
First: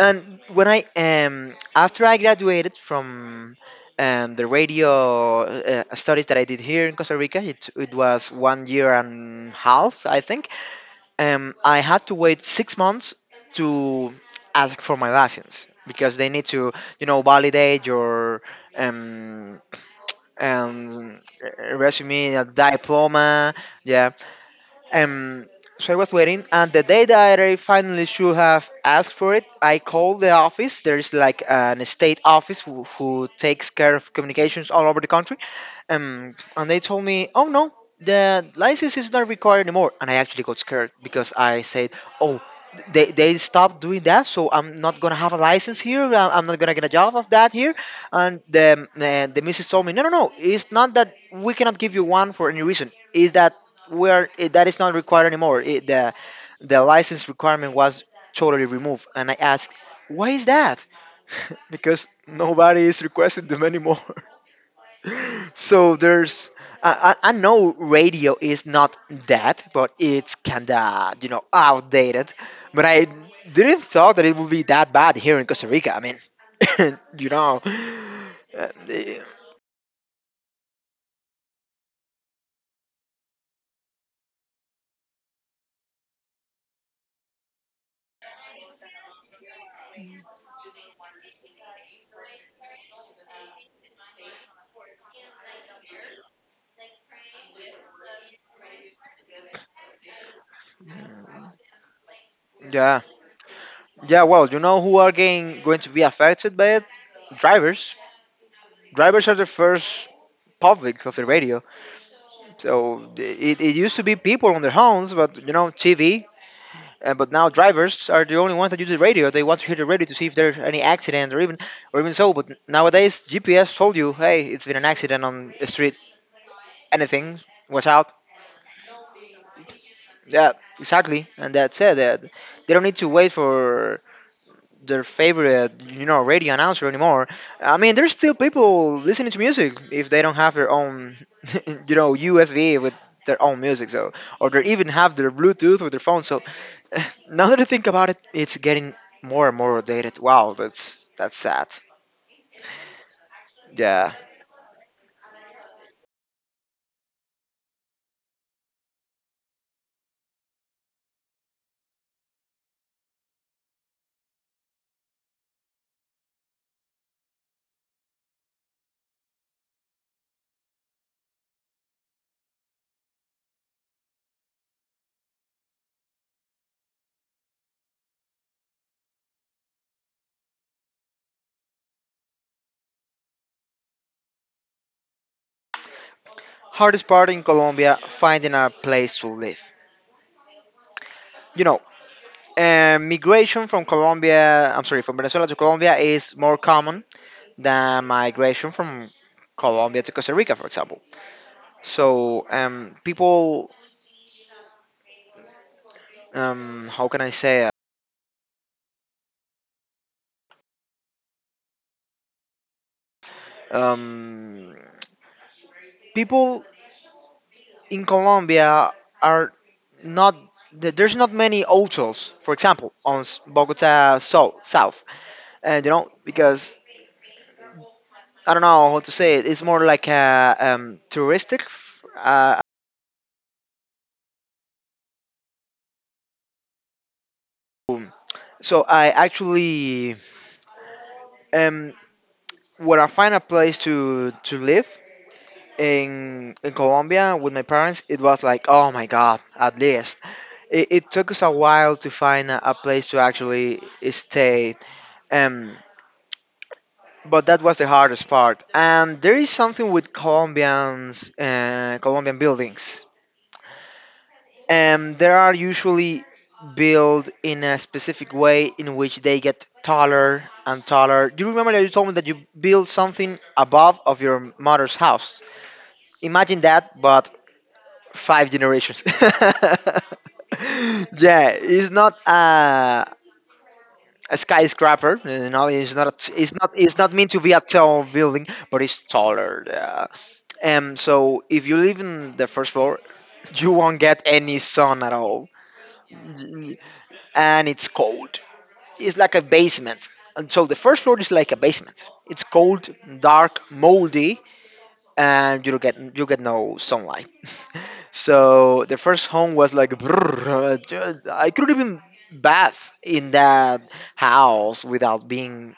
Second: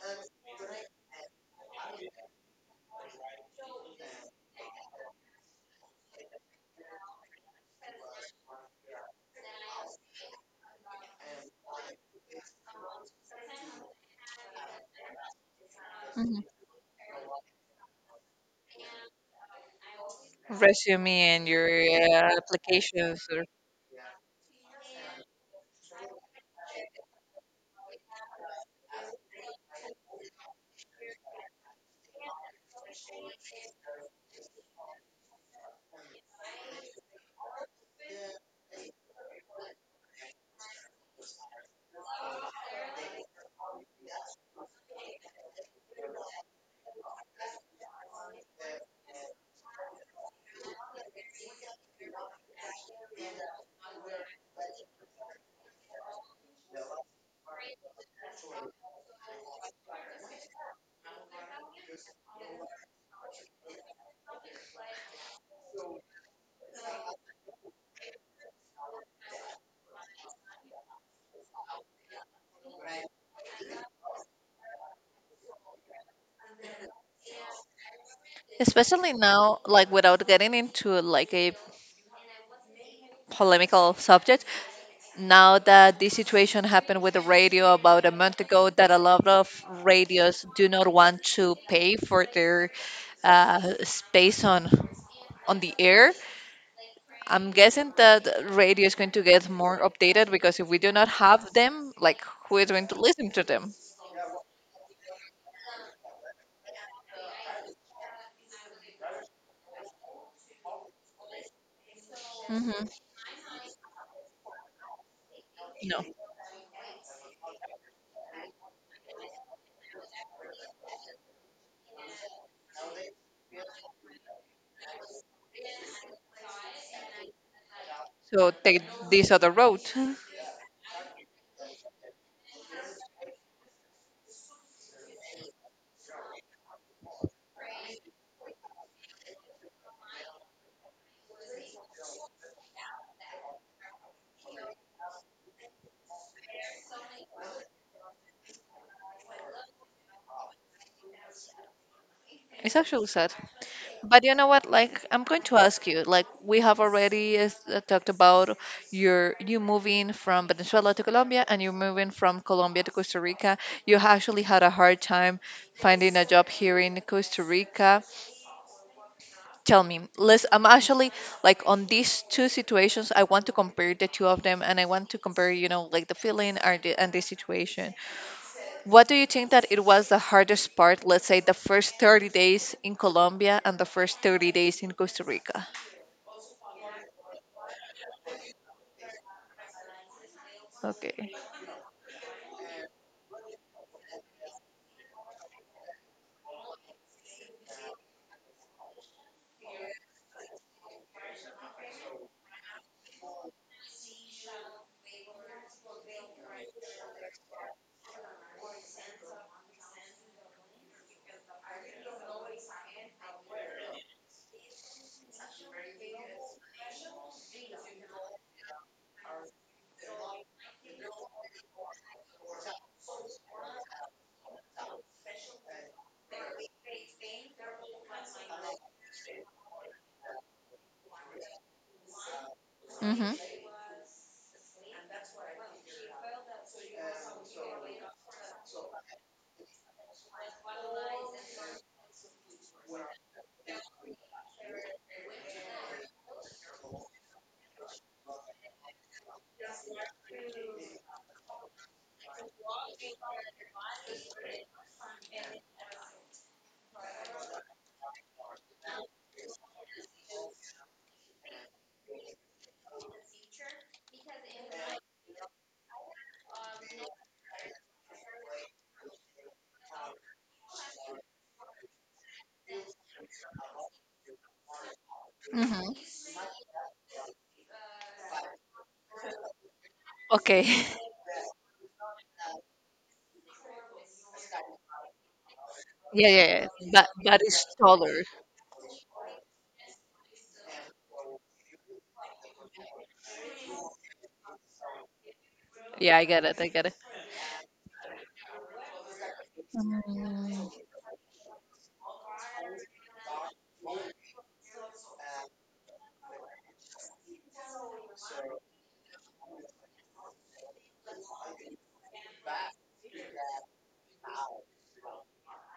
And when I after I graduated from the radio studies that I did here in Costa Rica, it was 1 year and half, I think. I had to wait 6 months to ask for my license because they
mhm.
need to, you know, validate your um, um,
Resume and your
resume, a
applications. Or...
diploma, yeah, um, so I was waiting, and the day that I finally should have asked for it, I called the office. There is like an state office who takes care of communications all over the country, and they told me, "Oh no, the license is not required anymore." And I actually got scared because I said, "Oh." They stopped doing that, so I'm not gonna have a license here. I'm not gonna get a job of that here. And the missus told me, no, no, no. It's not that we cannot give you one for any reason. Is that that is not required anymore. It, The license requirement was totally removed, and I asked, why is that? Because nobody is requesting them anymore. So there's I know radio is not that, but it's kinda you know outdated. But I didn't thought that it would be that bad here in Costa Rica. I mean, you know, uh,
Especially now, like without getting into like a polemical subject, now that this situation happened with the radio about a month ago, that a lot of radios do not want to pay for their space on the air. I'm guessing that radio is going to get more updated because if we do not have them, like who is going to
yeah,
listen to them?
yeah. Well, you know who are getting going to be affected by it? Drivers. Drivers are the first public of the radio.
Hmm.
So it used to be people on their homes, but you know,
No.
TV. But now drivers are the only ones that use the radio. They want to hear the radio to see if there's any accident or even so. But nowadays, GPS told you, hey, it's been an accident on the street. Anything, watch out.
So take this other road.
Yeah, exactly. And that's it. They don't need to wait for their favorite, you know, radio announcer anymore. I mean, there's still people listening to music if they don't have their own, you know, USB with their own music, so or they even have their Bluetooth with their phone. So now that I think about it, it's getting more and more outdated. Wow, that's sad.
It's actually sad.
Yeah.
But you know what? Like, I'm going to ask you. Like, we have already talked about you moving from Venezuela to Colombia, and you're moving from Colombia to Costa Rica. You actually had a hard time finding a job here in Costa Rica. Tell me, let's. I'm actually like on these two situations. I want to compare the two of them, and I want to compare, you know, like the feeling and and the situation. What do you think that it was the hardest part, let's say the first 30 days in Colombia and the first 30 days in Costa Rica?
Hardest part in Colombia, finding a place to live.
Okay.
You know, migration from Colombia, I'm sorry, from Venezuela to Colombia is more common. The migration from Colombia to Costa Rica, for example. So how can I say it? Um, People in Colombia are not there's not many hotels, for example, on Bogota so, South, and you know because I don't know how to say it. It's more like a touristic. Uh,
Mhm.
um, so I actually um, when I find a place to live, in Colombia with my parents, it was like, oh my god, at least. It took us a while to find a place to actually stay, um, but that was the hardest part. And there is something with Colombians, Colombian buildings. They are usually built in a specific way in which they get taller and taller. Do you remember that you told me that you built something above of your mother's house?
Mhm.
Imagine that, but five generations.
Okay.
Yeah, it's not a skyscraper. You know, it's not.
Yeah, yeah,
It's
yeah.
not. It's not meant to
But
be a
it's
tall
taller.
building, but it's taller. Yeah. So if you live in the first floor, you won't get any sun at all,
Yeah, I get it. I get it.
and it's cold. It's like a basement. And so
Mm,
the first floor is like a basement. It's cold, dark, moldy, and you get no sunlight. So the first home was like brrr, I couldn't even bath in that house without being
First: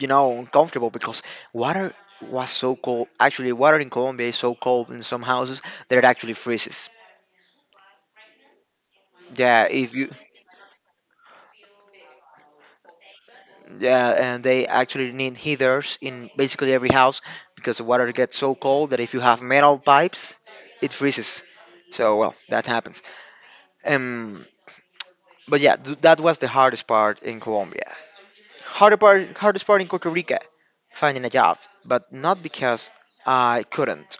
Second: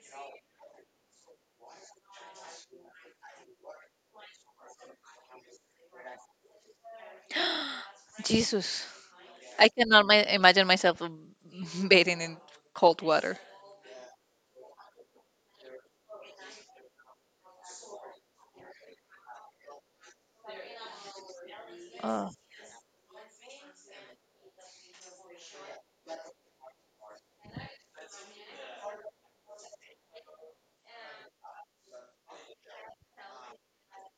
you know uncomfortable because water was so cold. Actually, water in Colombia is so cold in some houses that it actually freezes.
Jesus.
Yeah,
I
if
cannot
you
imagine myself bathing in cold water.
yeah, and they actually need heaters in basically every house because the water gets so cold that if you have metal pipes, it freezes. So
Oh.
well, that happens. Um, But yeah, that was the hardest part in Colombia. Hardest part in Costa Rica, finding a job. But not because I couldn't,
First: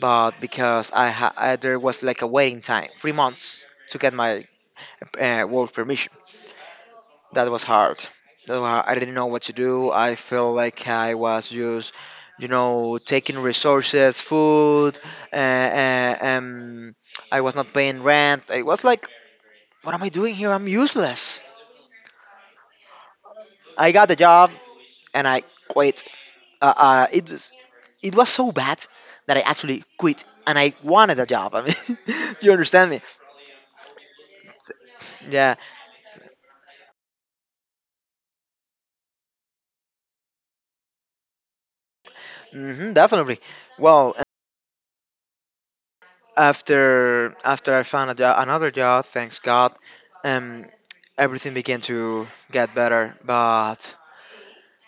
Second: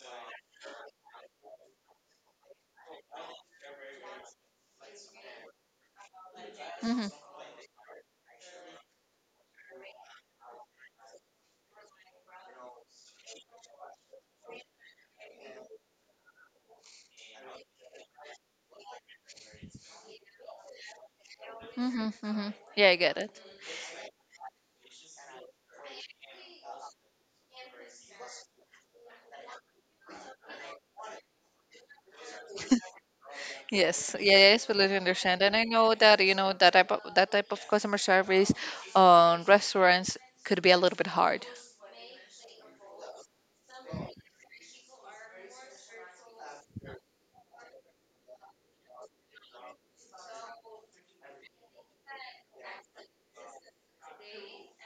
but because I there was like a waiting time, 3 months to get my work permission.
Mhm.
That was hard. I didn't know what to do. I felt like I was just, you know, taking resources, food, uh, uh, um, I was not paying rent. I was like, what am I doing here? I'm useless.
Mhm. Mhm. Yeah, I get it.
I got the job, and I quit. It was it was so bad that I actually quit and I wanted a job. I mean, you understand me?
Yes, yeah, yes, fully understand,
Yeah,
and I know that you know that type of customer service on restaurants could be a little bit hard.
hmm definitely. Well, after I found another job, thanks God, um, everything began to get better. But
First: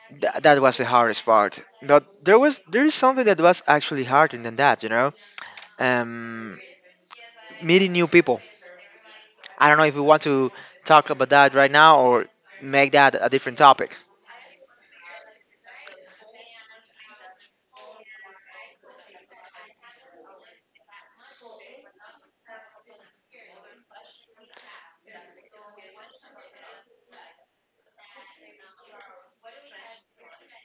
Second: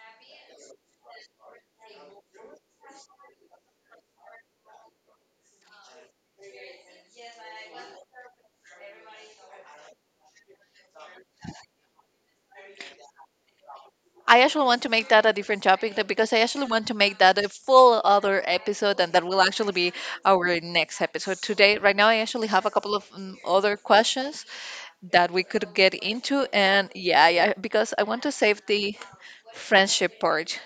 that was the hardest part. But there is something that was actually harder than that, you know, um, meeting new people. I don't know if we want to talk about that right now or make that a different topic.
I actually want to make that a different topic because I actually want to make that a full other episode, and that will actually be our next episode. Today, right now, I actually have a couple of other questions that we could get into, and yeah, yeah, because I want to save the friendship part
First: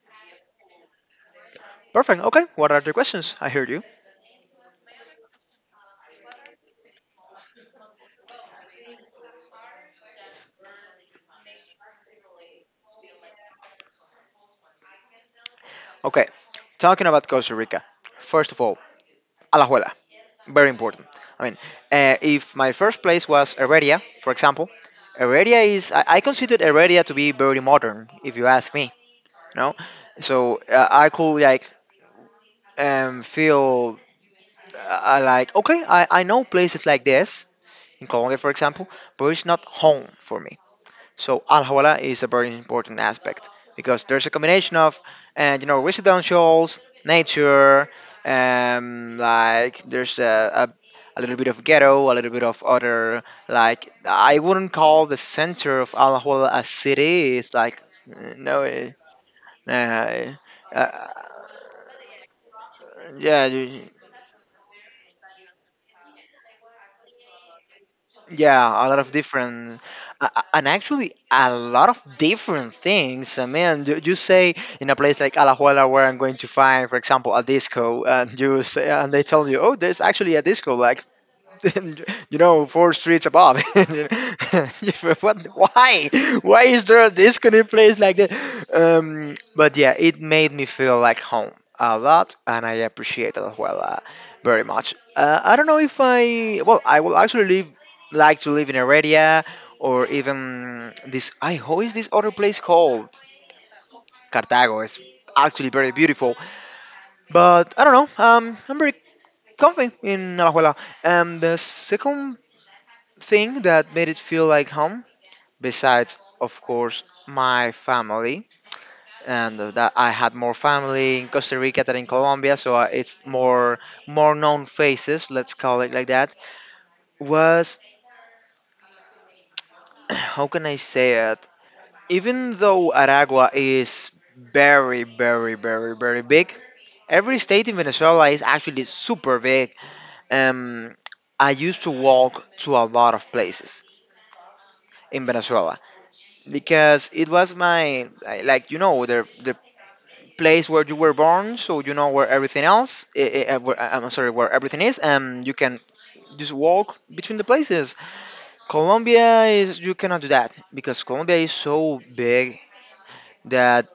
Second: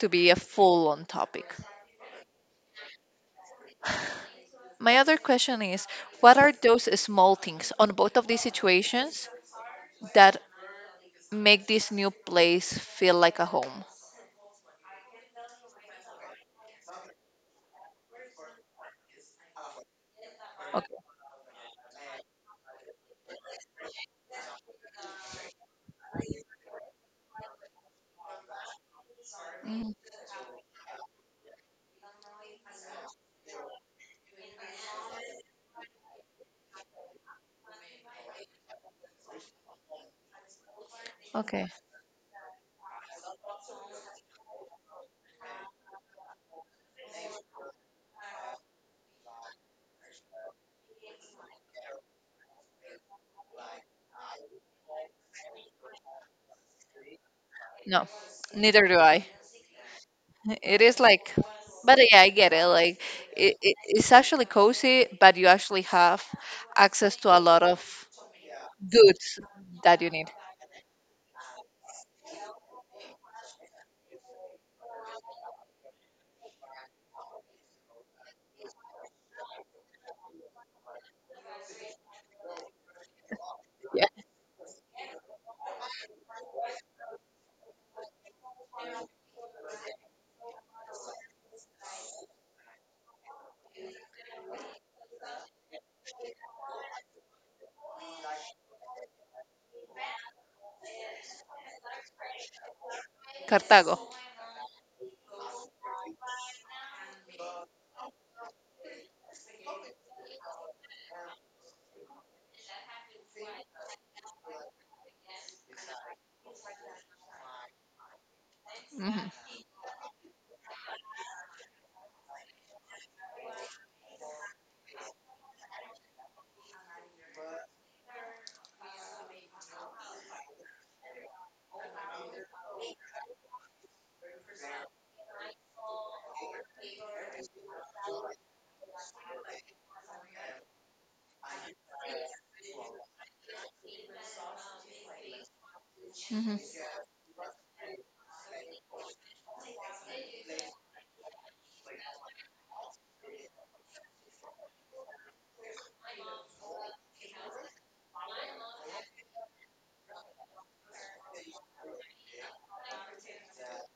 to be a full on topic.
Perfect. Okay. What are the questions? I heard you.
My other question is, what are those small things on both of these situations that make this new place feel like a home?
Okay. Talking about Costa Rica. First of all, Alajuela. Very
Okay.
important. I mean, if my first place was Heredia, for example, Heredia is, I considered Heredia to be very modern, if you ask me. No?
Mm,
So I could like feel like, okay, I know places like this, in Colombia, for example, but it's not home for me. So Al
okay.
Hawala is a very important aspect because there's a combination of, and you know, residentials, nature, like there's a little bit of ghetto, a little bit of other, like I wouldn't call the center of Al Hawala a city. It's like
No, neither
no,
do I.
uh,
It
uh,
is like, but yeah, I get it. Like,
yeah,
it's actually cozy, but you actually have access to a lot of
yeah, a lot of
goods
different,
that you need.
and actually a lot of different things. I mean, you say in a place like Alajuela where I'm going to find, for example, a disco, and you say, and they tell you, oh, there's actually a disco like and, you know, four streets above.
Yeah.
What, why? Why is there a disco in place like that? But yeah, it made me feel like home a lot, and I appreciate it as well very much. I don't know if I, well, I will actually live, like to live in Heredia or even this, I, how is this other place called?
Cartago.
Cartago is actually very beautiful. But I don't know. I'm very comfy in Alajuela. And the second thing that made it feel like home, besides, of course, my family,
Mm-hmm.
and that I had more family in Costa Rica than in Colombia, so it's more known faces, let's call it like that, was how can I say it? Even though Aragua is very, very, very, very big, every state in Venezuela is actually super big. Um, I used to walk to a lot of places in Venezuela
Mm-hmm.
because it was like you know the place where you were born, so you know where everything else. I'm sorry, where everything is, and you can just walk between the places. Colombia is you cannot do that because Colombia is so big that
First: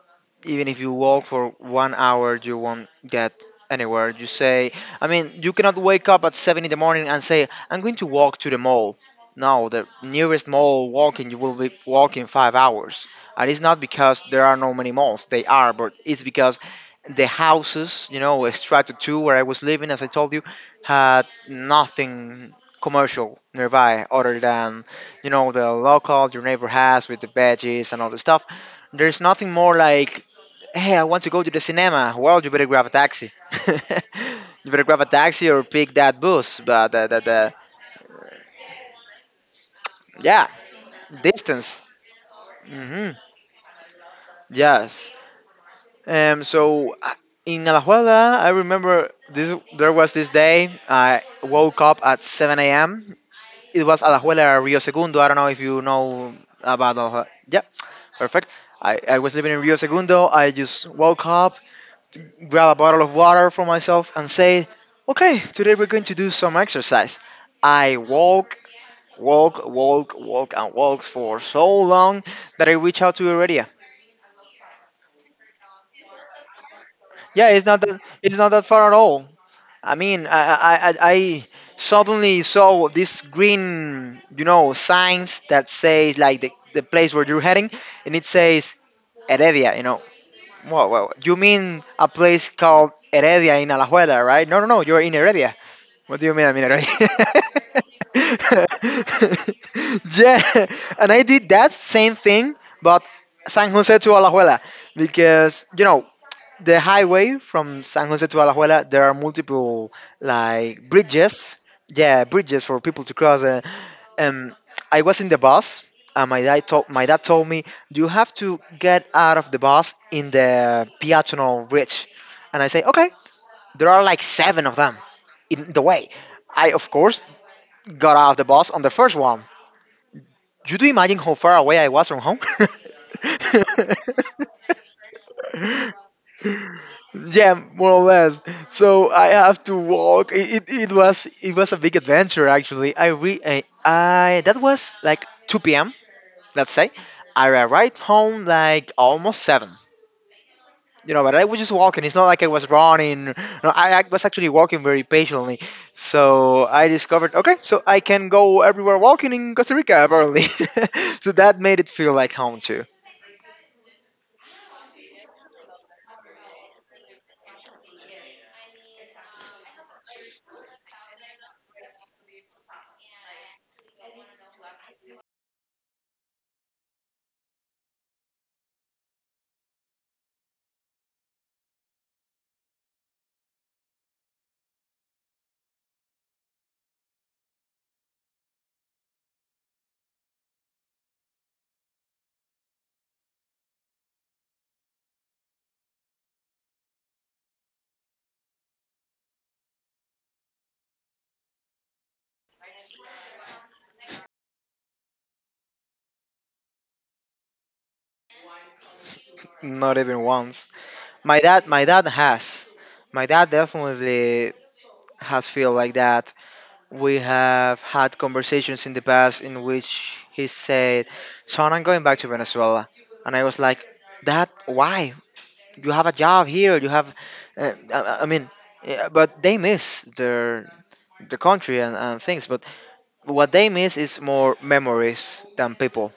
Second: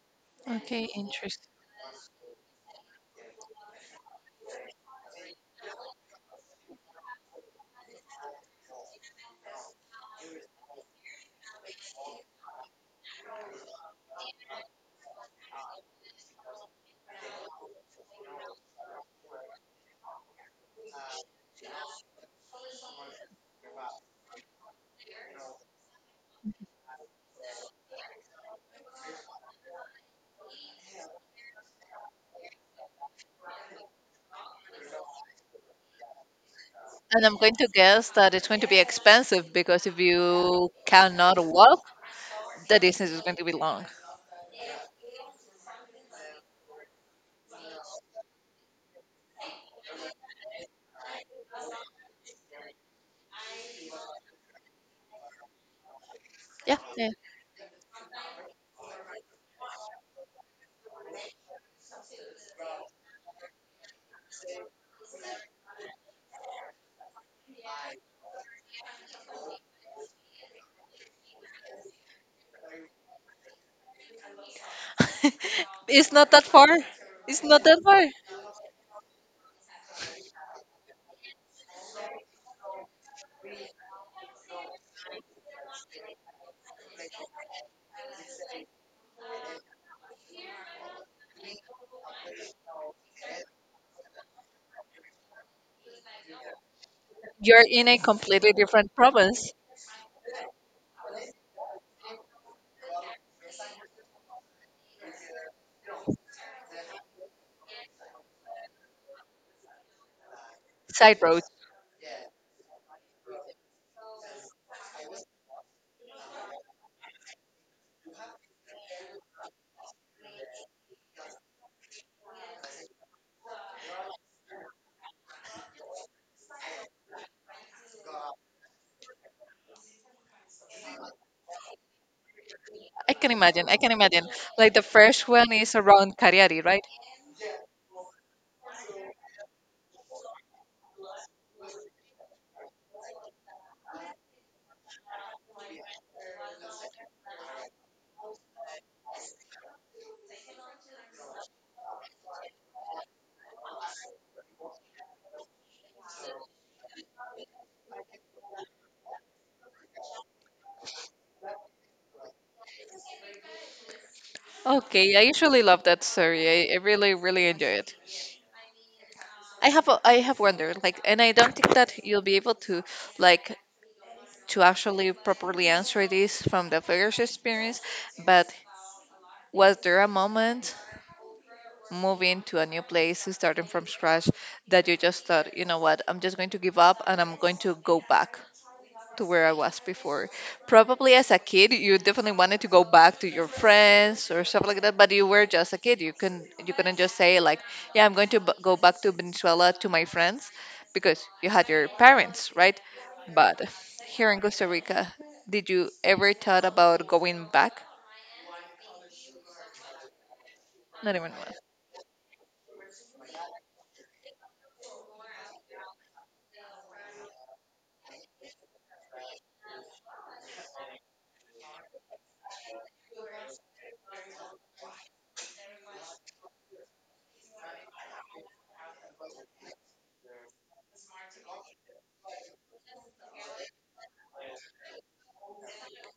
even if
Okay,
you walk
interesting.
for 1 hour, you won't get anywhere. You say, I mean, you cannot wake up at 7 in the morning and say, I'm going to walk to the mall. No, the nearest mall walking, you will be walking 5 hours. And it's not because there are no many malls, they are, but it's because the houses, you know, Strato 2, where I was living, as I told you, had nothing commercial nearby other than, you know, the local your neighbor has with the veggies and all the stuff. There's nothing more like hey, I want to go to the cinema. Well, you better grab a taxi. You better grab a taxi or pick that bus. But the, the,
And I'm
the
going to guess that it's going to be expensive because if
yeah,
you cannot walk,
distance.
the distance
Hmm.
is going to be long.
Yes. Um. So uh, in Alajuela, I remember this. There was this day I woke up at 7 a.m. It was Alajuela or Rio Segundo. I don't know if you know
Yeah,
about
yeah.
Alajuela. Yeah, perfect. I was living in Rio Segundo. I just woke up, grab a bottle of water for myself, and say, okay, today we're going to do some exercise. I walk, walk, walk, walk, and walk for so long that I reach out to Heredia.
It's not that far. It's
Yeah,
not that far.
it's not that far at all. I mean, I suddenly saw these green, you know, signs that say like the place where you're heading, and it says Heredia. You know, you mean a place called Heredia in Alajuela, right? No, no, no, you're in Heredia. What do you mean? I mean, I already.
You're in a completely different province.
Yeah, and I did that same thing, but San Jose to Alajuela, because you know the highway from San Jose to Alajuela, there are multiple like
Side roads.
bridges. Yeah, bridges for people to cross. And I was in the bus, and my dad told me you have to get out of the bus in the peatonal bridge, and I say okay. There are like seven of them in the way. I, of course, got out of the bus on the first one. You do imagine how far away I was from home?
I can imagine. I can imagine. Like the first one is around Cariari, right?
Yeah, more or less. So I have to walk. It, it was a big adventure actually. I that was like 2 p.m. Let's say I arrived home like almost seven. You know, but I was just walking. It's not like I was running. No, I was actually walking very patiently. So I discovered, okay, so I can go everywhere walking in Costa Rica, apparently. So that made it feel like home too.
Okay, I usually love that story. I really, really enjoy it. I have a, I have wondered, like, and I don't think that you'll be able to, like, to actually properly answer this from the first experience. But was there a moment moving to a new place, starting from scratch, that you just thought, you know what, I'm just going to give up and I'm going to go back to where I was before? Probably as a kid, you definitely wanted to go back to your friends or stuff like that, but you were just a kid. You couldn't just say like, yeah, I'm going to go back to Venezuela to my friends, because you had your parents, right? But here in Costa Rica, did you ever thought about going back?
Not even once.
Not even.
My dad has. My dad definitely has feel like that. We have had conversations in the past in which he said, "Son, I'm going back to Venezuela," and I was like, "Dad, why? You have a job here you have I mean yeah, but they miss their the country and things but what they miss is more memories than people,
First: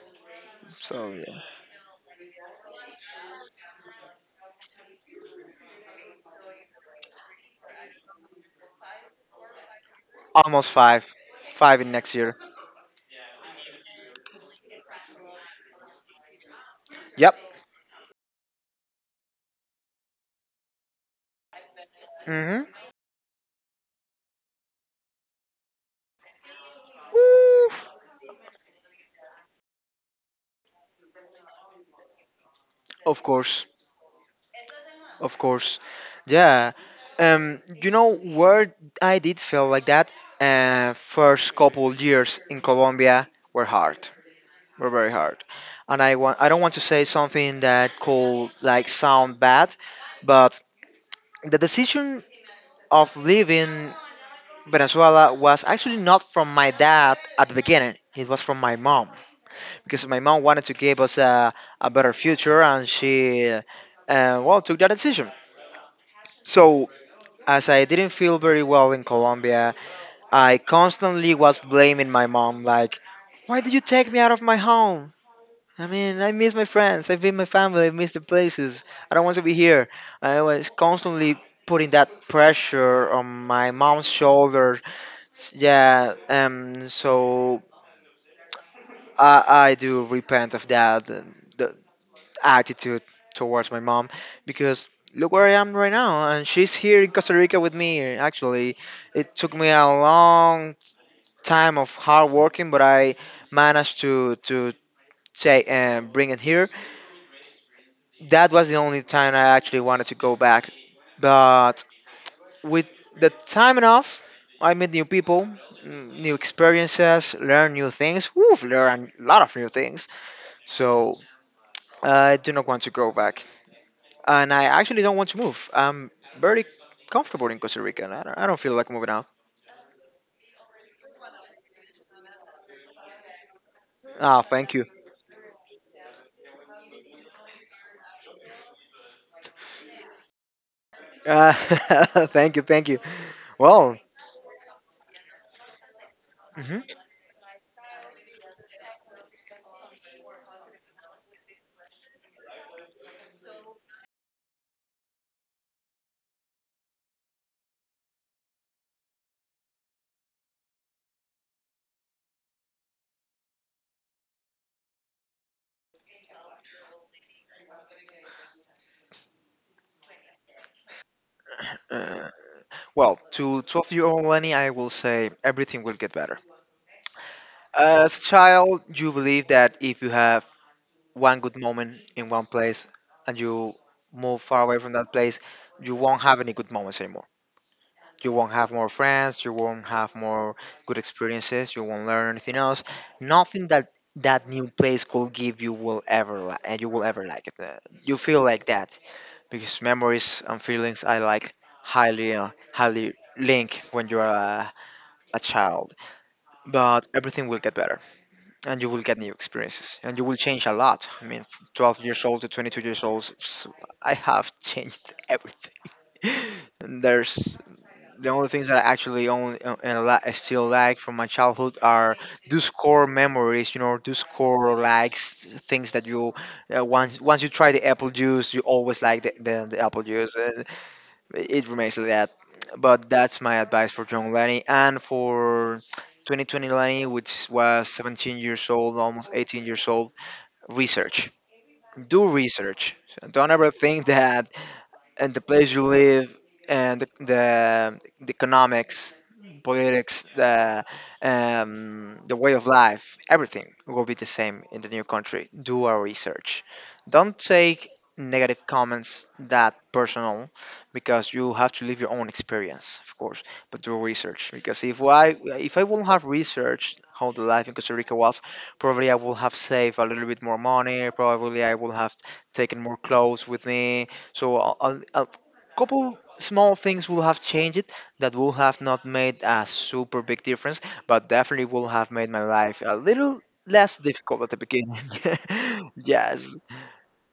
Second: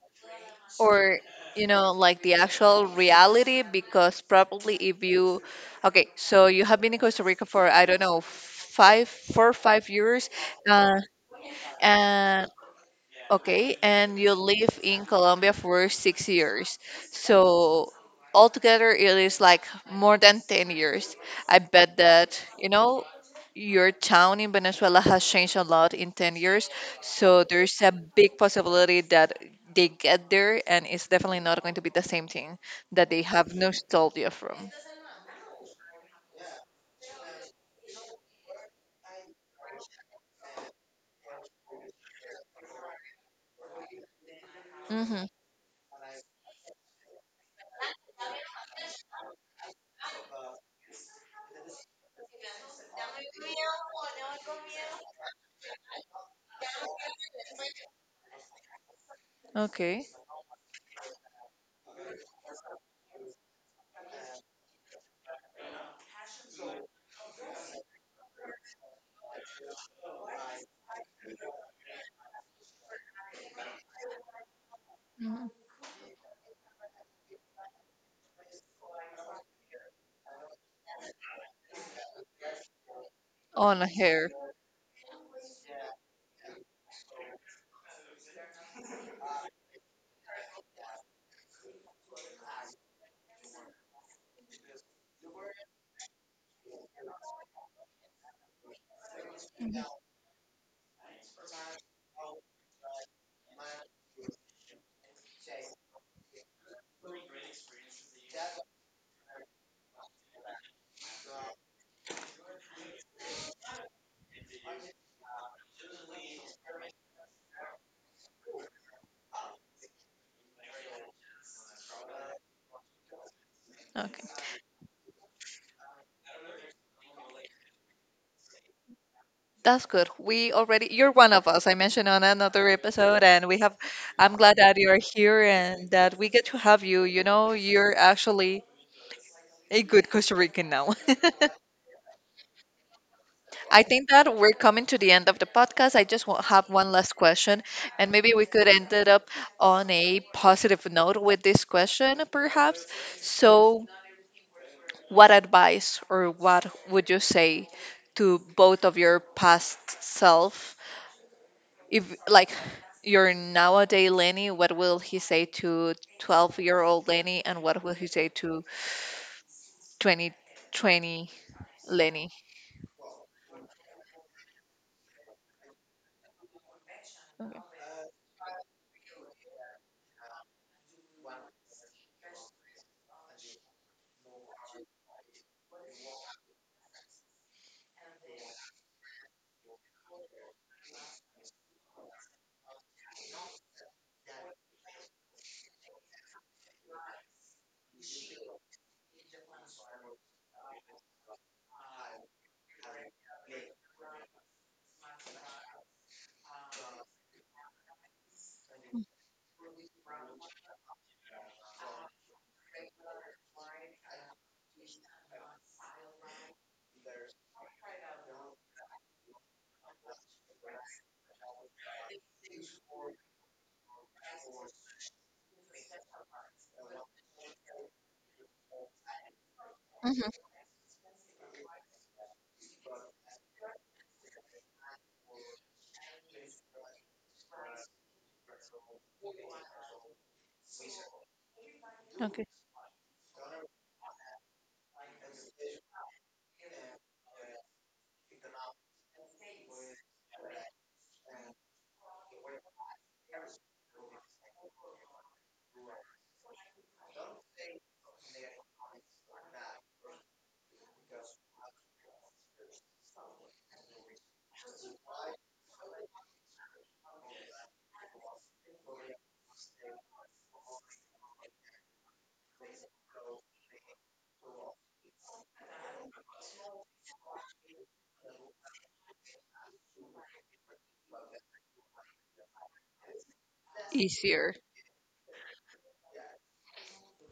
so
Or,
yeah.
you know, like the actual reality, because probably if you, okay, so you have been in Costa Rica for, I don't know, five, four or five years,
Almost
uh,
five. Five in next year.
and okay, and you live in Colombia for six years.
Yep.
So altogether, it is like more than 10 years. I bet that,
Mhm.
you know, your town in Venezuela has changed a lot in 10 years. So
Hmm.
there's a big possibility that they get there and it's definitely not going to be the same thing that
Of
they have
course,
nostalgia from.
of course. Yeah. You know where I did feel like that? First couple years in Colombia were hard, were very
Mm-hmm.
hard. And I don't want to say something that could like sound bad, but the decision of leaving Venezuela was actually not from my dad at the beginning. It was from my mom,
Okay.
because my mom wanted to give us a better future, and she well took that decision. So as I didn't feel very well in Colombia, I constantly was blaming my mom like. Why did you take me out of my home?
Mhm.
I mean, I miss my friends. I miss my family. I miss the places. I don't want to be here. I was constantly putting that pressure on my
On
mom's
hair.
shoulder. Yeah, so I, I do repent of that, the attitude towards my mom, because look where I am right now, and she's here in Costa Rica with me. Actually, it took me a long time of hard working, but I managed to take and bring it here. That was the only time I actually wanted to go back. But with the time enough, I meet new people, new experiences, learn new things. Woof, learn a lot of new things. So I do not want to go back,
Okay.
and I actually don't want to move. I'm very comfortable in Costa Rica, and I don't feel like moving out.
That's good. We already, you're one of us. I mentioned on another episode, and we have, I'm
Ah,
glad
thank
that
you.
you're here and that we get to have you. You know, you're actually a good Costa Rican now.
Thank you, thank you.
I
Well,
think that we're coming to the end of the podcast. I just have
mhm.
one last question, and maybe we could end it up on a positive note with this question, perhaps. So, what advice or what would you say to both of your past self, if like your nowadays Lenny, what will he say to 12 year old Lenny and what will he say to 2020
Uh,
Lenny?
well, to 12 year old Lenny, I will say everything will get better.
Okay.
As a child, you believe that if you have one good moment in one place and you move far away from that place, you won't have any good moments anymore. You won't have more friends, you won't have more good experiences, you won't learn anything else. Nothing that that new place could give you will ever and you will ever like it. You feel like that because memories and feelings I like highly link when you're a child. But everything will get better and you will get new experiences and you will change a lot. I mean, from 12 years old to 22 years old, I have changed everything. And there's the only things that I actually I still like from my childhood are those core memories, you know, those core likes things that you once you try the apple juice you always like the apple
Mhm.
juice. It remains like that. But that's my advice for John Lenny, and for 2020 Lenny, which was 17 years old, almost 18 years old. Research. Do
Okay.
research. Don't ever think that and the place you live and the economics, politics, the way of life, everything will be the same in the new country. Do our research. Don't take negative comments that personal, because you have to live your own experience, of course, but do research, because if I if I wouldn't have researched how the life in Costa Rica was, probably I would have saved a little bit more money, probably I would have taken more clothes with me. So a couple small things will have changed that will have not made a super big difference, but definitely will have made my life a little less difficult at
Easier.
the beginning. Yes,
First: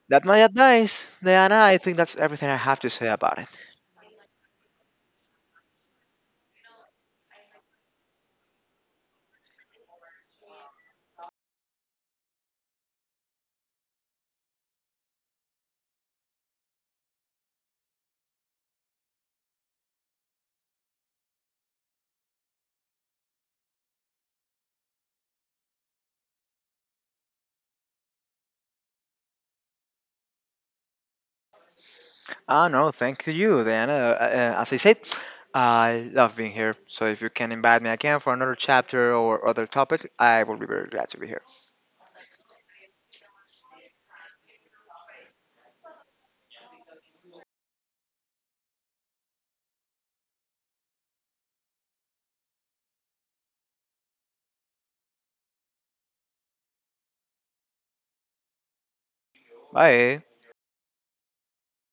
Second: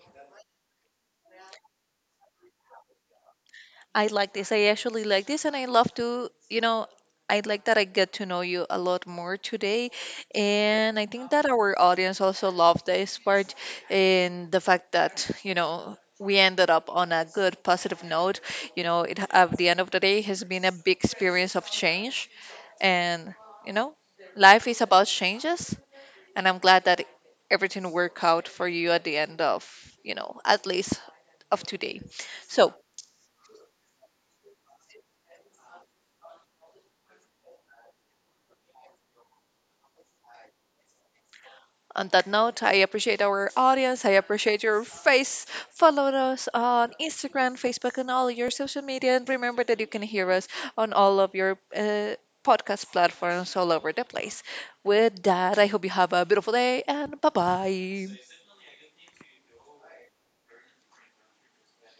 that's my advice, Diana. I think that's everything I have to say about it.
I like this. I actually like this, and I love to, you know, I like that I get to know you a lot more today. And I think that our audience also loved this part and the fact that, you know, we ended up on a good positive note. You know, it at the end of the day has been a big experience of change. And, you know, life is about changes. And I'm glad that everything worked out for you at the end of, you know, at least of today.
Ah,
So,
no, thank you, Diana. As I said. I love being here, so if you can invite me again for another chapter or other topic, I will be very glad to be here.
on that note, I appreciate our audience. I appreciate your face. Follow us on Instagram, Facebook, and all your social media. And remember that you can hear us on all of your podcast platforms all over the place. With that, I hope you have a beautiful day and bye bye.
Bye.